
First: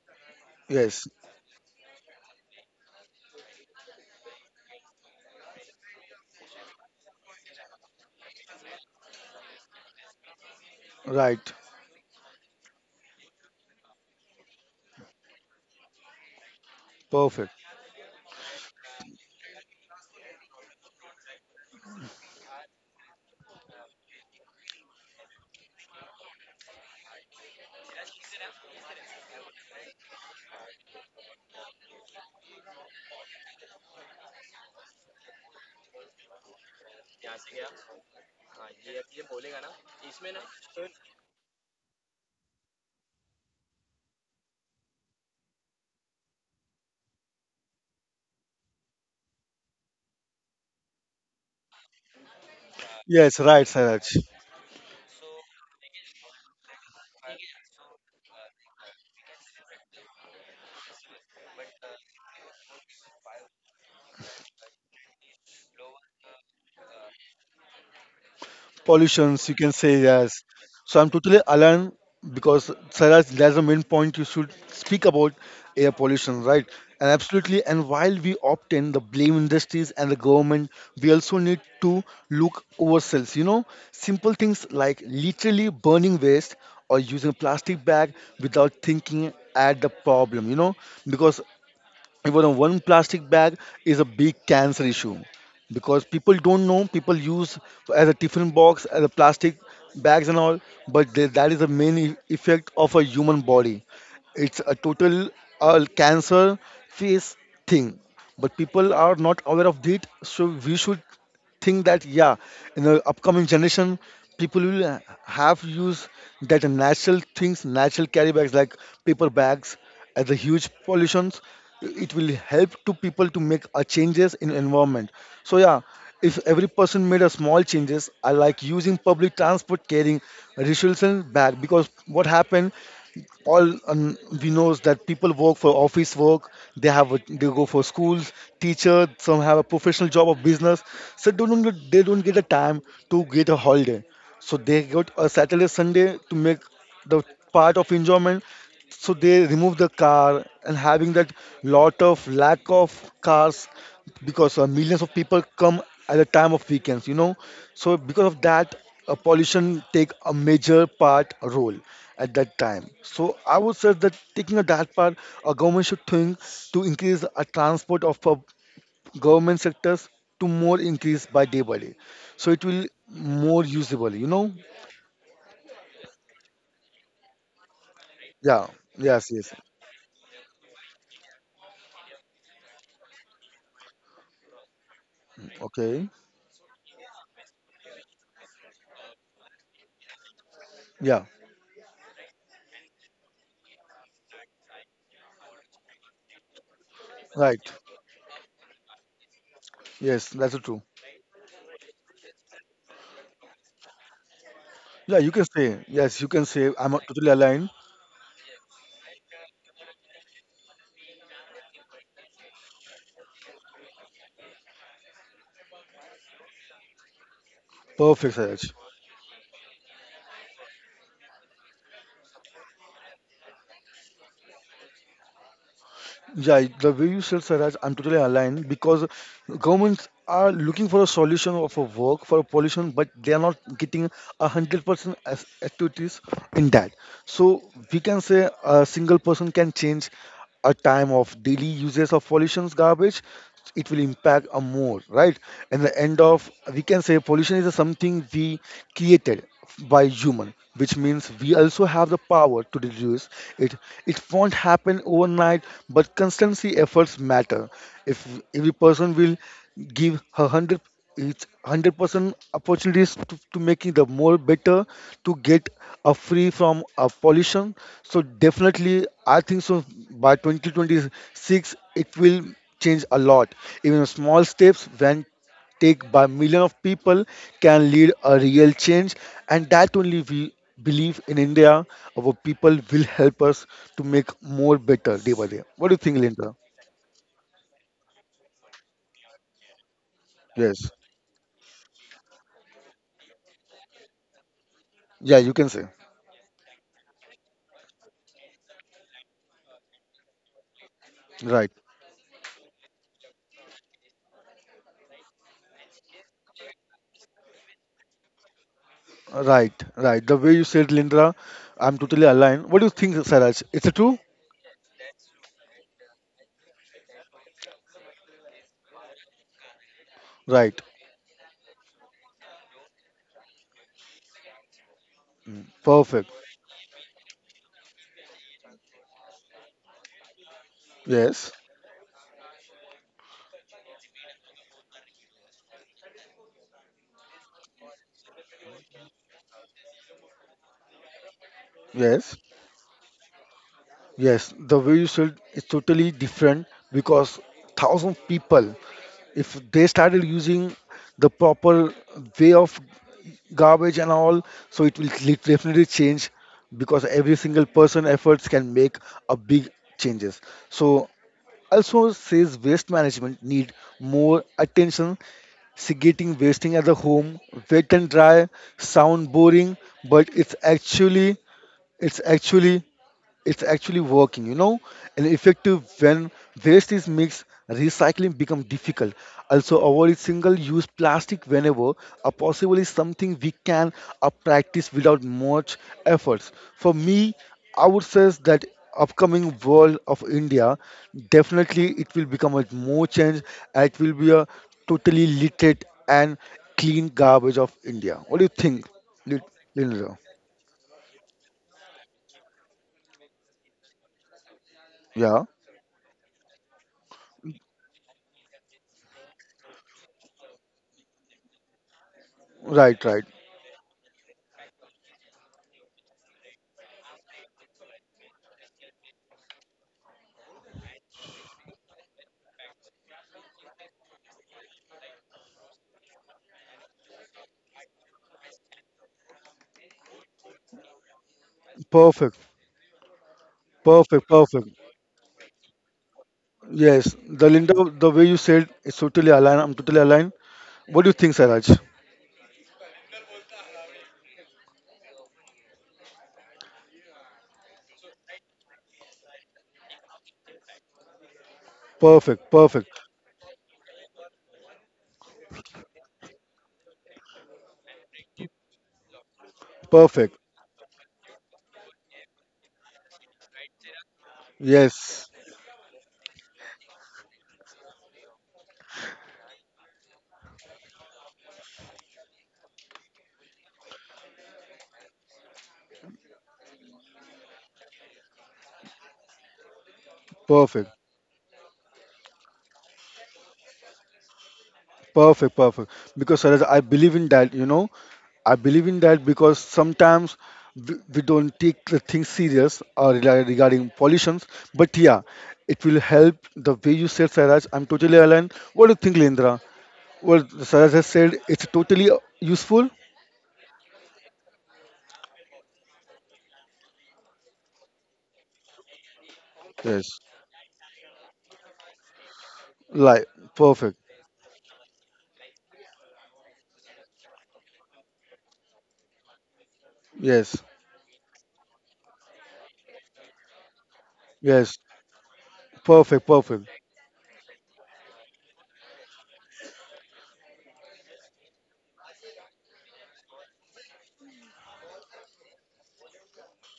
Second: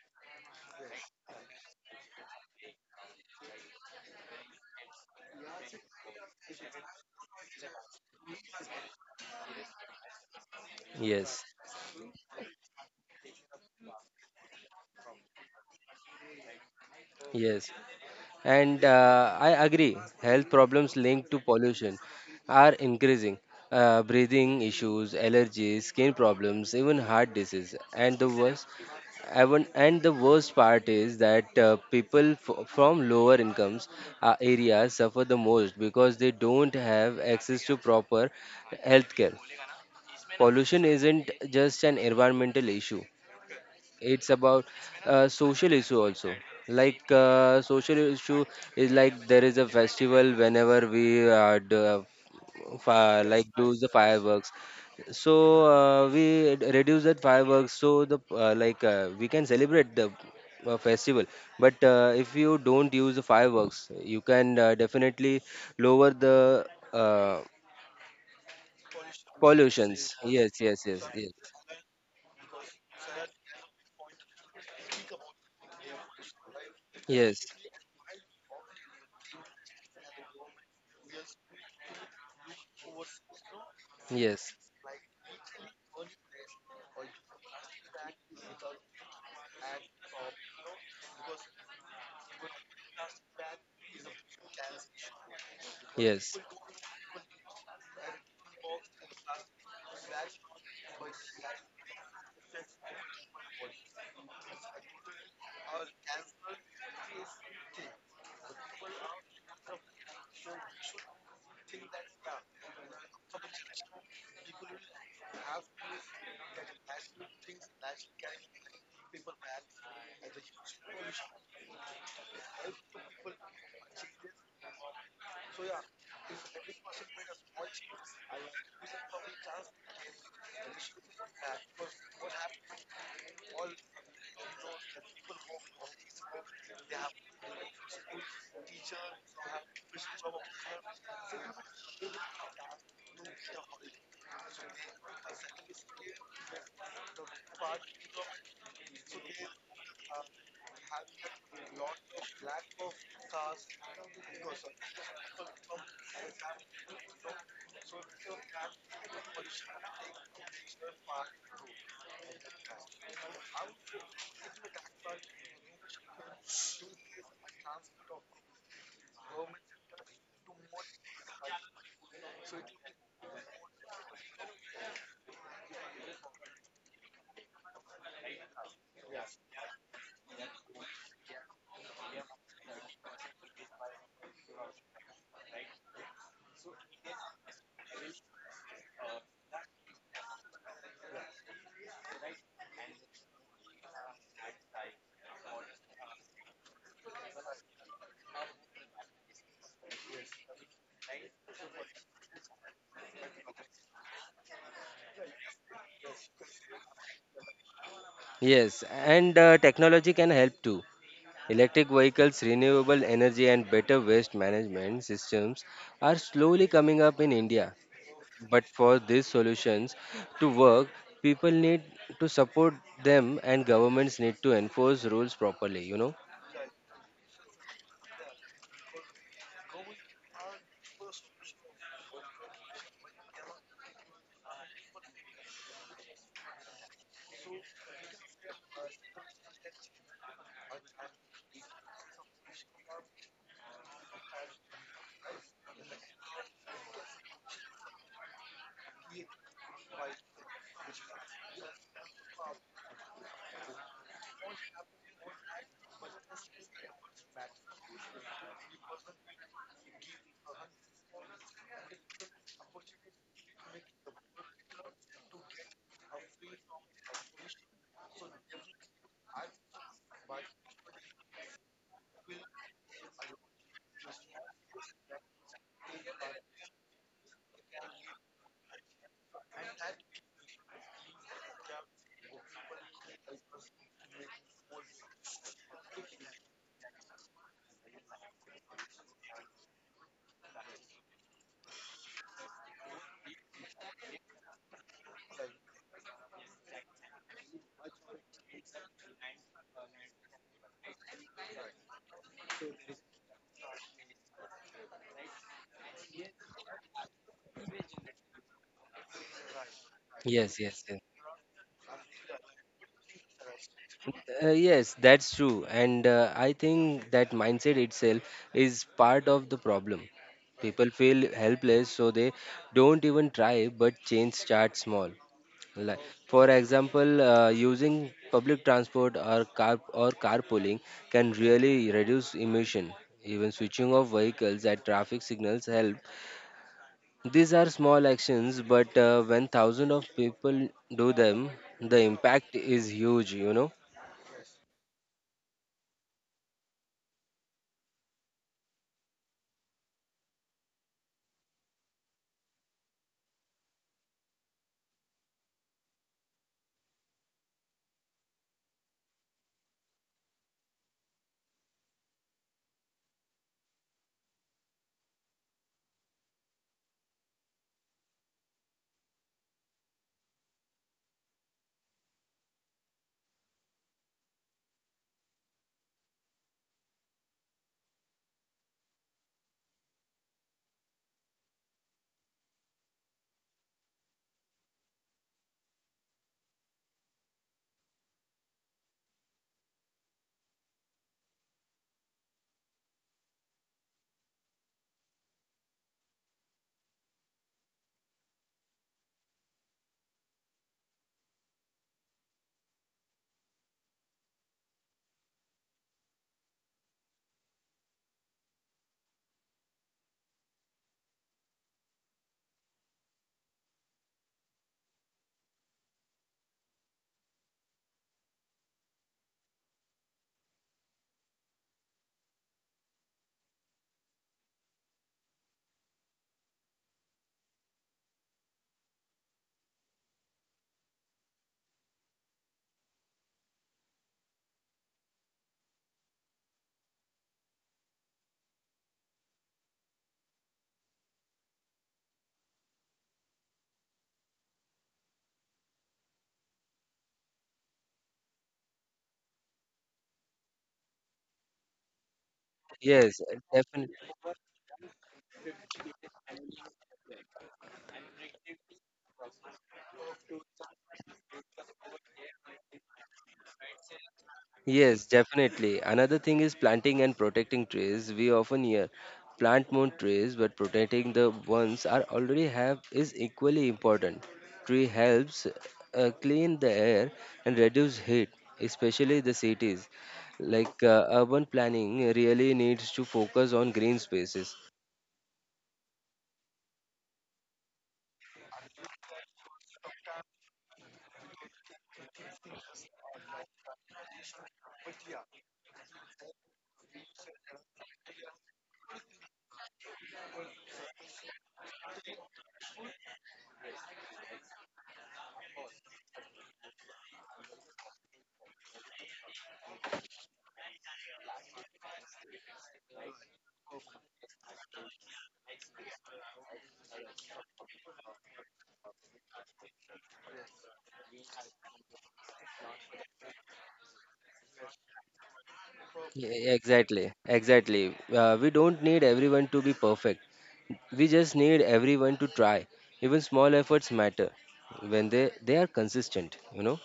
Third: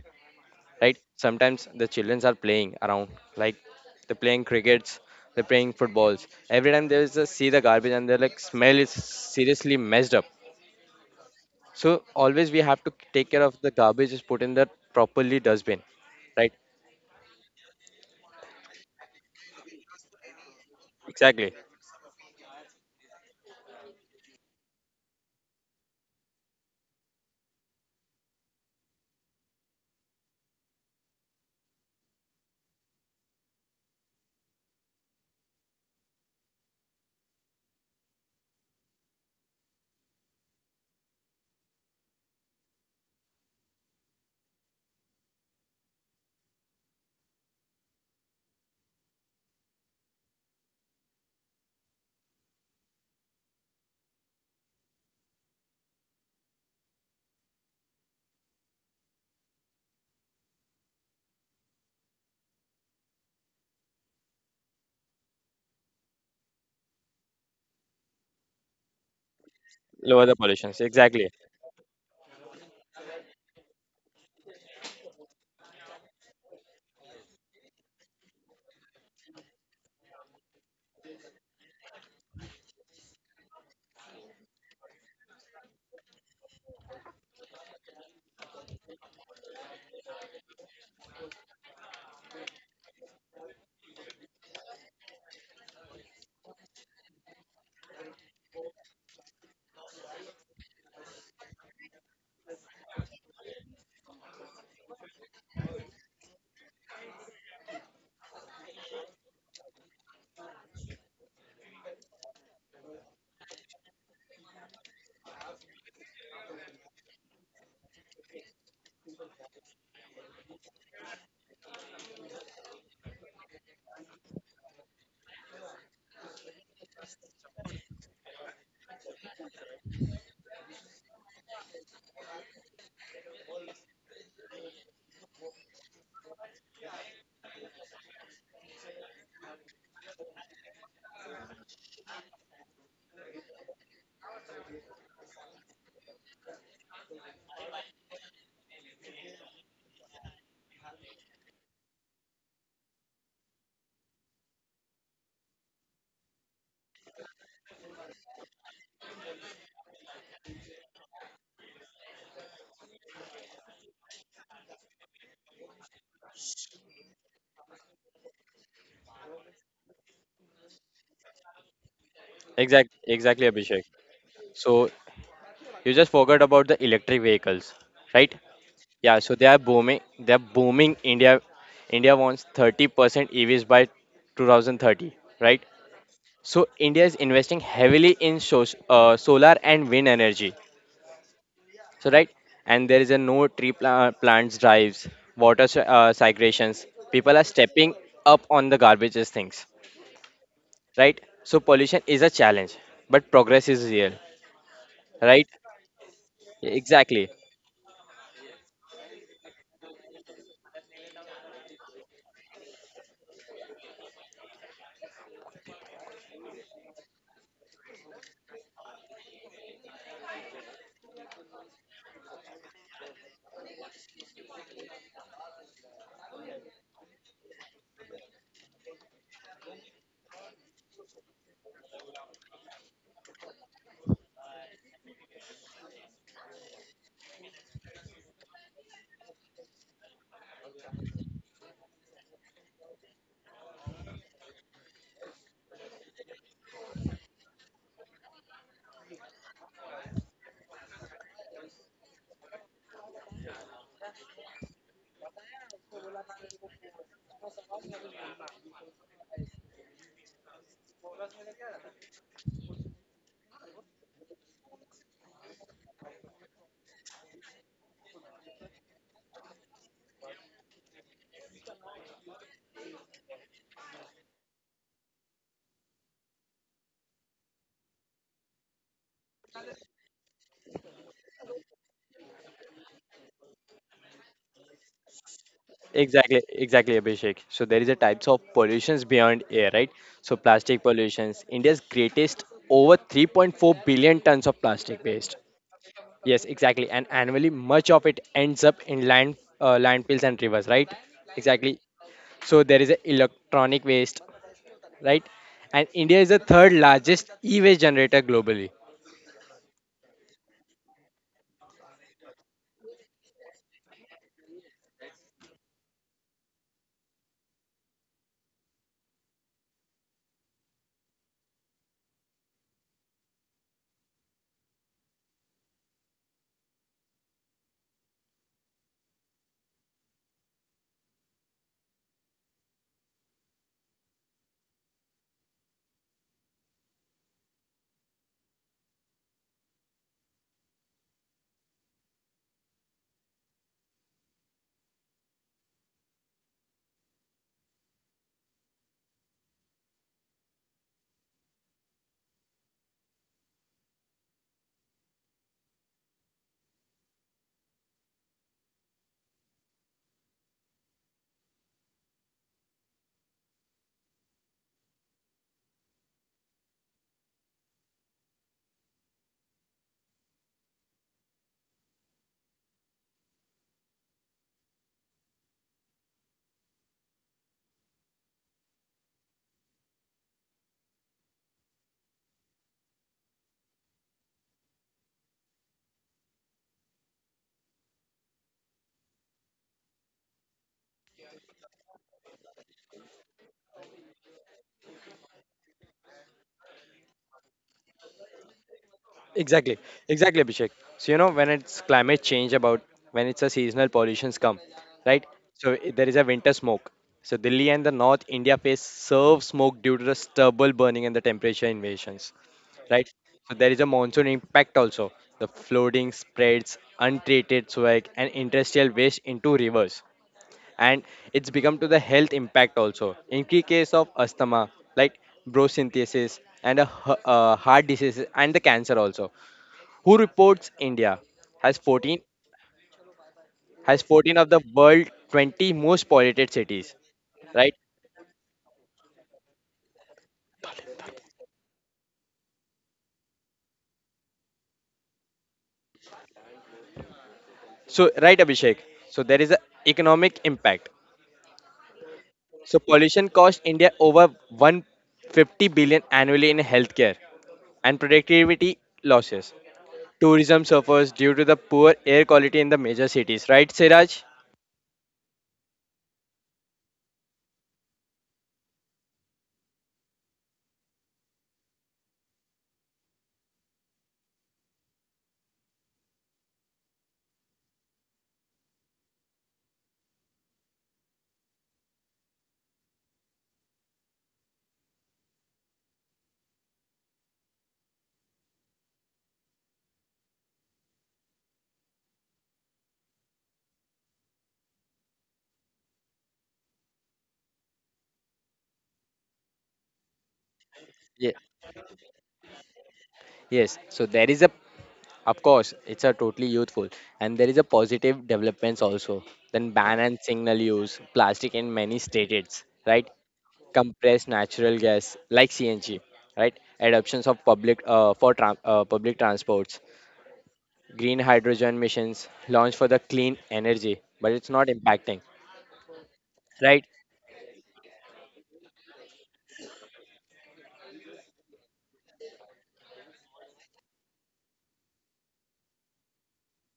A: Right,
B: Yes.
A: sometimes the children are playing around, like they're playing crickets, they're playing footballs, every time they just see the garbage and they're like smell is seriously messed up.
C: yes,
B: Right.
A: So always we have to take care of the garbage is put in the properly dustbin, right?
B: Perfect.
C: yes. And I agree, health problems linked to
A: Exactly.
C: pollution are increasing. Breathing issues, allergies, skin problems, even heart disease. And the worst part is that people from lower incomes areas suffer the most because they don't have access to proper healthcare. Pollution isn't just an environmental issue; it's about social issue also, social issue is like there is a festival whenever we do, fi like
B: Yes. Right,
C: do the
B: Saraj.
C: fireworks, so we reduce that fireworks so the, we can celebrate the festival, but if you don't use the fireworks you can definitely lower the uh,
B: Pollutions, you can
C: pollutions,
B: say,
A: Lower
B: yes.
A: the
C: yes, yes,
A: pollutions.
C: yes,
B: So I'm
C: yes,
A: Exactly.
B: totally aligned because, Saraj, that's the main point you should speak about air pollution, right? And
C: yes,
B: absolutely. And while we obtain the blame industries and the government, we also need to look ourselves. You know, simple
C: yes,
B: things like literally burning waste or using a plastic bag without thinking at the problem. You know, because even a one plastic bag is a big cancer issue because
C: yes.
B: people don't know, people use as a tiffin box, as a plastic bags and all, but they, that is the main effect of a human body, it's a total cancer face thing, but people are not aware of it, so we should think that, yeah, in the upcoming generation, people will have use that natural things, natural carry bags like paper bags as a huge pollutions. It will help to people to make a changes in environment. So yeah, if every person made a small changes, I like using public transport, carrying a reusable bag, because what happened, all we know is that people work for office work, they have a, they go for schools, teacher, some have a professional job of business, so they don't get a time to get a holiday, so they got a saturday sunday to make the part of enjoyment, so they remove the car and having that lot of lack of cars because millions of people come at the time of weekends, you know, so because of that pollution take a major part a role at that time, so I would say that taking a that part, a government should think to increase a transport of government sectors to more increase by day by day, so it will
A: Exact. Exactly,
B: more
A: Abhishek.
B: usable, you know.
A: So you just forgot about the electric vehicles, right?
B: Yeah.
A: Yeah.
B: Yes,
A: So they
B: yes.
A: are booming. They are booming. India. India wants 30% EVs by 2030, right?
B: Okay.
A: So India is investing heavily in so, solar and wind energy,
B: Yeah.
A: so right, and there is a no tree plants drives, water segregations, people are
B: Right.
A: stepping up on the garbages things,
B: Yes, that's true.
A: right? So pollution is a challenge, but progress is real,
B: Yeah, you can
A: right?
B: say, yes, you can say, I'm totally
A: Exactly,
B: aligned.
C: Yes, and technology can help too. Electric vehicles, renewable energy, and better waste management systems are slowly coming up in India.
B: Perfect,
C: But
B: Saraj.
C: for these solutions to work, people need to support them, and governments need to enforce rules properly, you know.
B: Yeah, the way you said, Saraj, I'm totally aligned because governments are looking for a solution of a work for pollution, but they are not getting 100% as activities in that. So we can say a single person can change a time of daily uses of pollution's garbage, it will impact a more, right, and the end of we can say pollution is something we created by human, which means we also have the power to reduce it, it won't happen overnight but constancy efforts matter, if every person will give her 100, it's 100% opportunities to making the more better to get a free from a pollution, so definitely I think so by 2026 it will change a lot, even small steps when take by million of people can lead a real change, and that only we believe in india, our people will help us to make more better day by day, what do you think
A: exactly.
B: linda.
A: Exactly, Abhishek. So there is a types of pollutions beyond air, right? So plastic
B: Yes.
A: pollutions India's greatest, over 3.4 billion tons of plastic
B: Yeah,
A: waste.
B: you can say.
A: Yes, exactly, and annually much of it ends up in land, landfills and rivers, right?
B: Right,
A: Exactly. So there is a electronic waste, right? And India is the third largest e-waste generator globally.
B: right, right, the
C: Yes,
B: way you
C: yes.
B: said, linda, I'm totally aligned, what do you think saraj, it's a true.
C: Yes, that's true. And I think that mindset itself is part of the problem.
B: Right.
C: People feel helpless, so they don't even try, but change starts small. Like,
B: Perfect.
C: for example, using public transport or car or carpooling can
B: Yes,
C: really reduce emission. Even switching off vehicles at traffic signals help. These are small actions, but when thousands of people do them, the
B: yes,
C: impact is huge. You know.
B: yes, the way you said is totally different because thousand people if they started using the proper way of garbage and all so definitely change because every single person efforts can make a big changes. So also says waste management need more attention, segregating wasting at the home, wet and dry, sound boring, but it's actually it's actually working, you know, and effective when waste is mixed, recycling becomes difficult. Also, avoid single-use plastic whenever a possible is something we can practice without much efforts. For me, I would say that upcoming world of India, definitely it will become a more change. And it will be a totally literate and clean garbage of India. What do you think, Lin-
A: Exactly,
B: Linda?
A: exactly, Abhishek. So you know when it's climate change about, when it's a seasonal pollutions come, right?
B: Yeah,
A: So there is a winter smoke. So Delhi and the North India face serve smoke due to the stubble burning and the temperature invasions,
B: right,
A: right?
B: right.
A: So there is a monsoon impact also. The flooding spreads untreated swag and industrial waste into rivers, and it's become to the health impact also in key case of asthma like brosynthesis and a, heart disease and the cancer also. Who reports India has 14
B: Perfect.
A: has
B: Perfect,
A: 14 of the
B: perfect.
A: world 20 most polluted cities,
B: Yes, the Linda,
A: right?
B: the way you said is totally aligned. I'm totally aligned. What do you think, Saraj?
A: So right, Abhishek. So there is a economic impact.
B: Perfect,
A: So
B: perfect,
C: Yes,
A: pollution costs
C: definitely.
A: India over 150 billion annually in healthcare and productivity losses.
B: perfect.
A: Tourism suffers due to the poor air quality in the major cities, right, Siraj?
C: Yes,
B: Yes,
C: definitely. Another thing is planting and protecting trees. We often hear plant more trees, but protecting the ones are already have is equally important. Tree helps clean the air and reduce heat, especially the cities.
B: perfect,
C: Urban planning really needs to focus on green spaces.
B: perfect, perfect. Because Saraj, I believe in that. You know, I believe in that because sometimes we don't take the things serious regarding pollutions. But yeah, it will help the way you said, Saraj. I'm totally aligned. What do you think, Lindra? Well, Saraj has
A: Yeah.
B: said it's totally useful.
A: Yes. So there is a, of course, it's a totally youthful, and there is a positive developments also. Then ban
B: Yes,
A: and signal use plastic in many states, right?
B: like, perfect.
A: Compressed natural gas like CNG, right? Adoptions of public for tran public transports,
B: Yes,
A: green hydrogen missions launched for the clean energy, but it's not
B: yes,
A: impacting,
C: Yeah,
B: perfect, perfect.
A: right?
C: exactly, exactly. We don't need everyone to be perfect. We just need everyone to try. Even small efforts matter when they are consistent, you know?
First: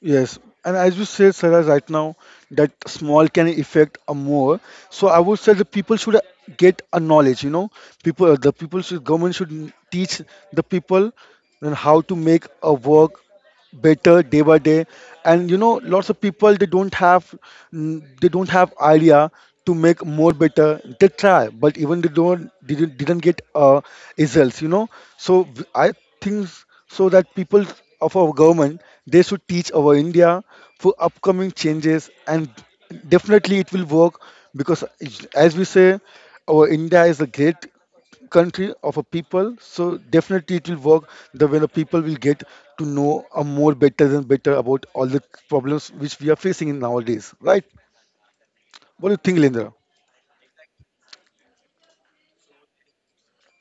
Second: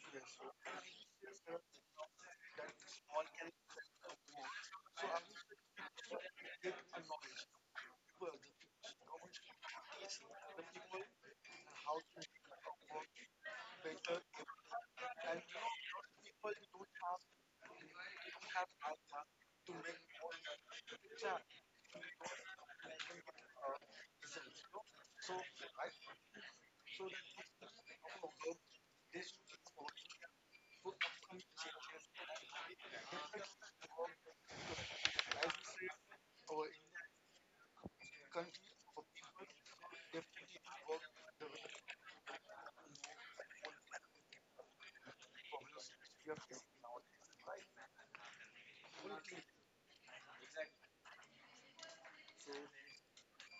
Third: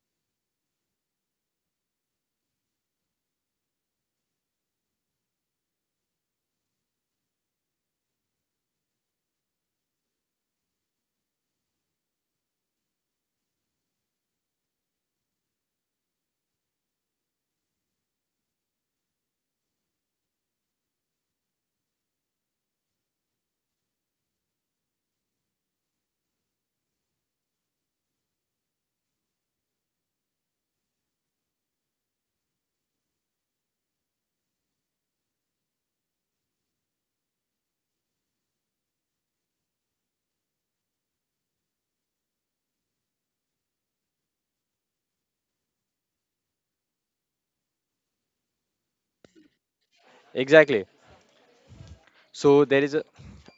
B: Yes, and as you said, Sarah, right now that small can affect a more. So I would say the people should get a knowledge. You know, people, the people should, government should teach the people then how to make a work better day by day, and you know lots of people they don't have, they don't have idea to make more better, they try but even they don't didn't get results, you know, so I think so that people of our government they should teach our india for upcoming changes and definitely it will work because as we say our india is a great country of a people so definitely it will work, the way the people will get to know a more better than better about all the problems which we are facing in nowadays, right, what do you think lindra.
A: Exactly. So there is a,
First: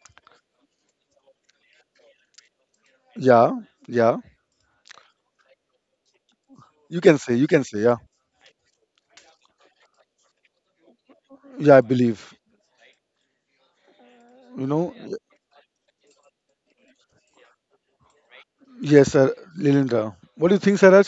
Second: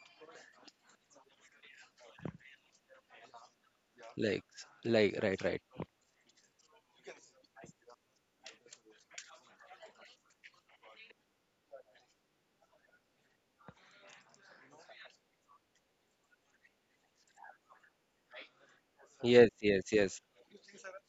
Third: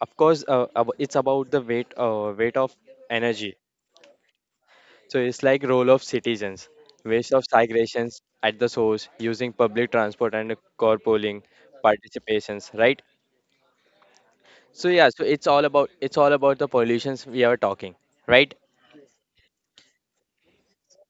A: of course, it's about the weight weight of
B: Yeah.
A: energy.
B: Yeah,
C: Like like,
A: So
C: right,
A: it's
C: right.
A: like role of citizens,
B: you can
A: waste
B: say,
A: of
B: you can say, yeah.
A: segregations at the source, using public transport and carpooling
B: Yeah, I believe,
A: participations, right?
B: you
A: So
B: know.
A: yeah, so it's all about the pollutions we are talking, right?
B: Yes sir.
C: Yes, yes,
B: Lindra,
C: yes.
B: what do you think saraj,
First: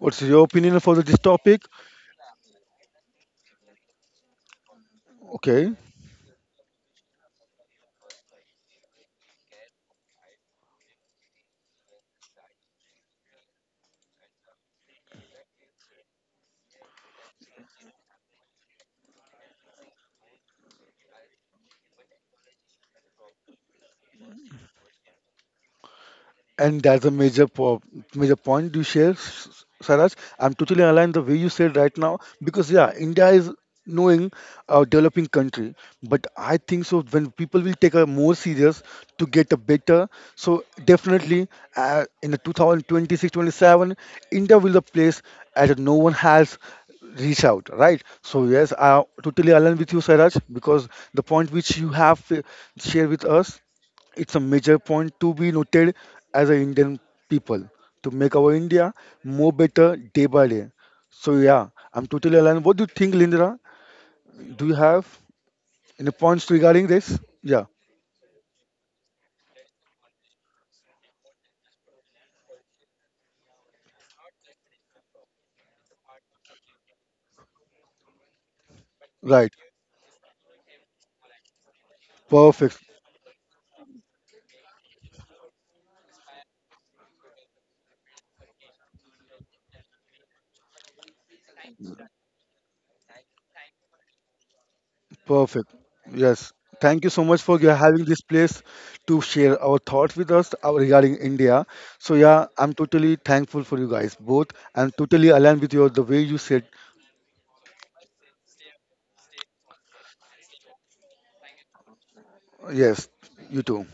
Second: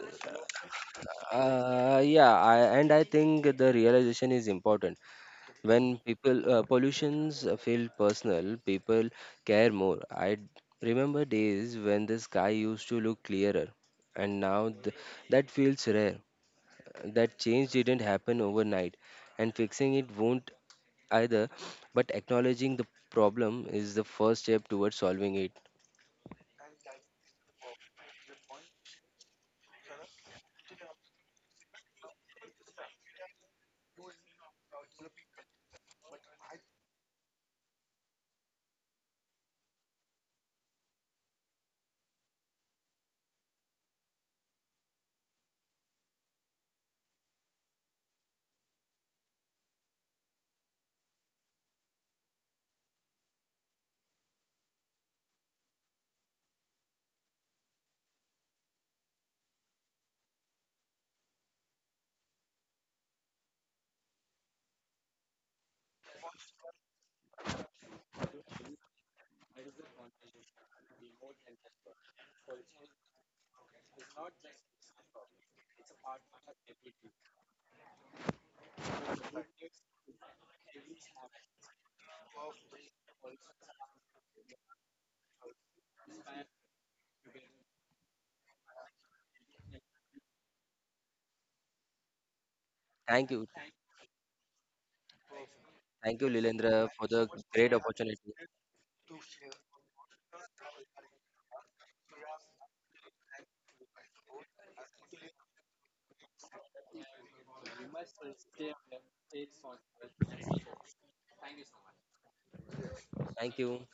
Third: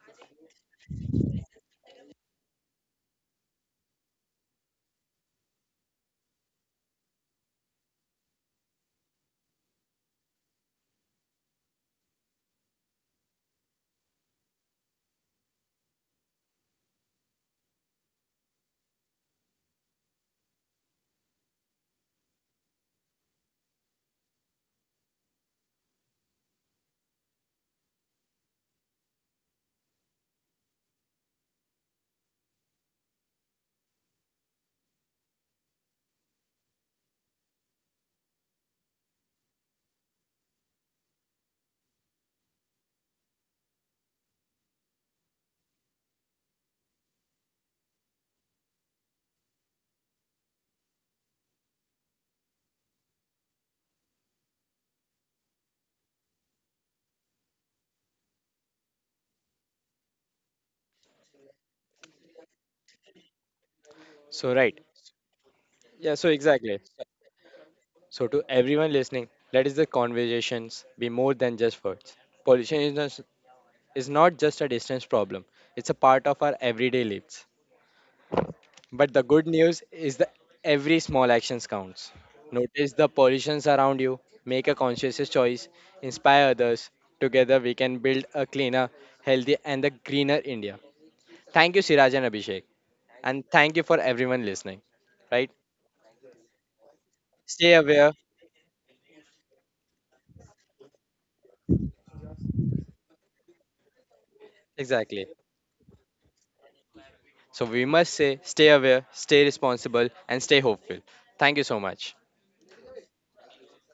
B: what's your opinion for this topic.
C: And I think the realization is important.
B: Okay.
C: When people pollutions feel personal, people care more. I remember days when the sky used to look clearer, and now th that feels rare. That change didn't happen overnight, and fixing it won't either, but acknowledging the problem is the first step towards solving it.
B: And that's a major point you share, Saraj. I'm totally aligned the way you said right now because yeah, India is knowing a developing country, but I think so when people will take a more serious to get a better. So definitely in the 2026-27, India will the place as no one has reach out, right? So yes, I totally align with you, Saraj, because the point which you have shared with us, it's a major point to be noted as an Indian people to make our India more better day by day. So yeah, I'm totally aligned. What do you think, Lindra?
A: So
B: Do you
A: right.
B: have
A: Yeah,
B: any
A: so
B: points
A: exactly.
B: regarding this? Yeah,
A: So to everyone listening, let is the conversations be more than just words. Pollution is not just a distance problem. It's a part of our everyday lives. But the good
B: right.
A: news is that every small actions counts.
B: Perfect.
A: Notice the pollutions around you, make a conscious choice, inspire others. Together we can build a cleaner, healthier and a greener India. Thank you, Siraj and Abhishek,
C: Thank you.
A: and thank you for everyone listening. Right?
B: Perfect.
C: Thank you,
B: Yes.
C: Lilendra,
B: Thank
C: for
B: you so
C: the
B: much for
C: great
A: Stay
B: your having
A: aware.
B: this
C: opportunity.
B: place to share our thoughts with us regarding India. So yeah, I'm totally thankful for you guys both. I'm
A: Exactly.
B: totally aligned with you the way you said.
A: So we must say stay aware, stay responsible and stay hopeful. Thank you so much.
B: Yes,
C: Thank
B: you
C: you.
B: too.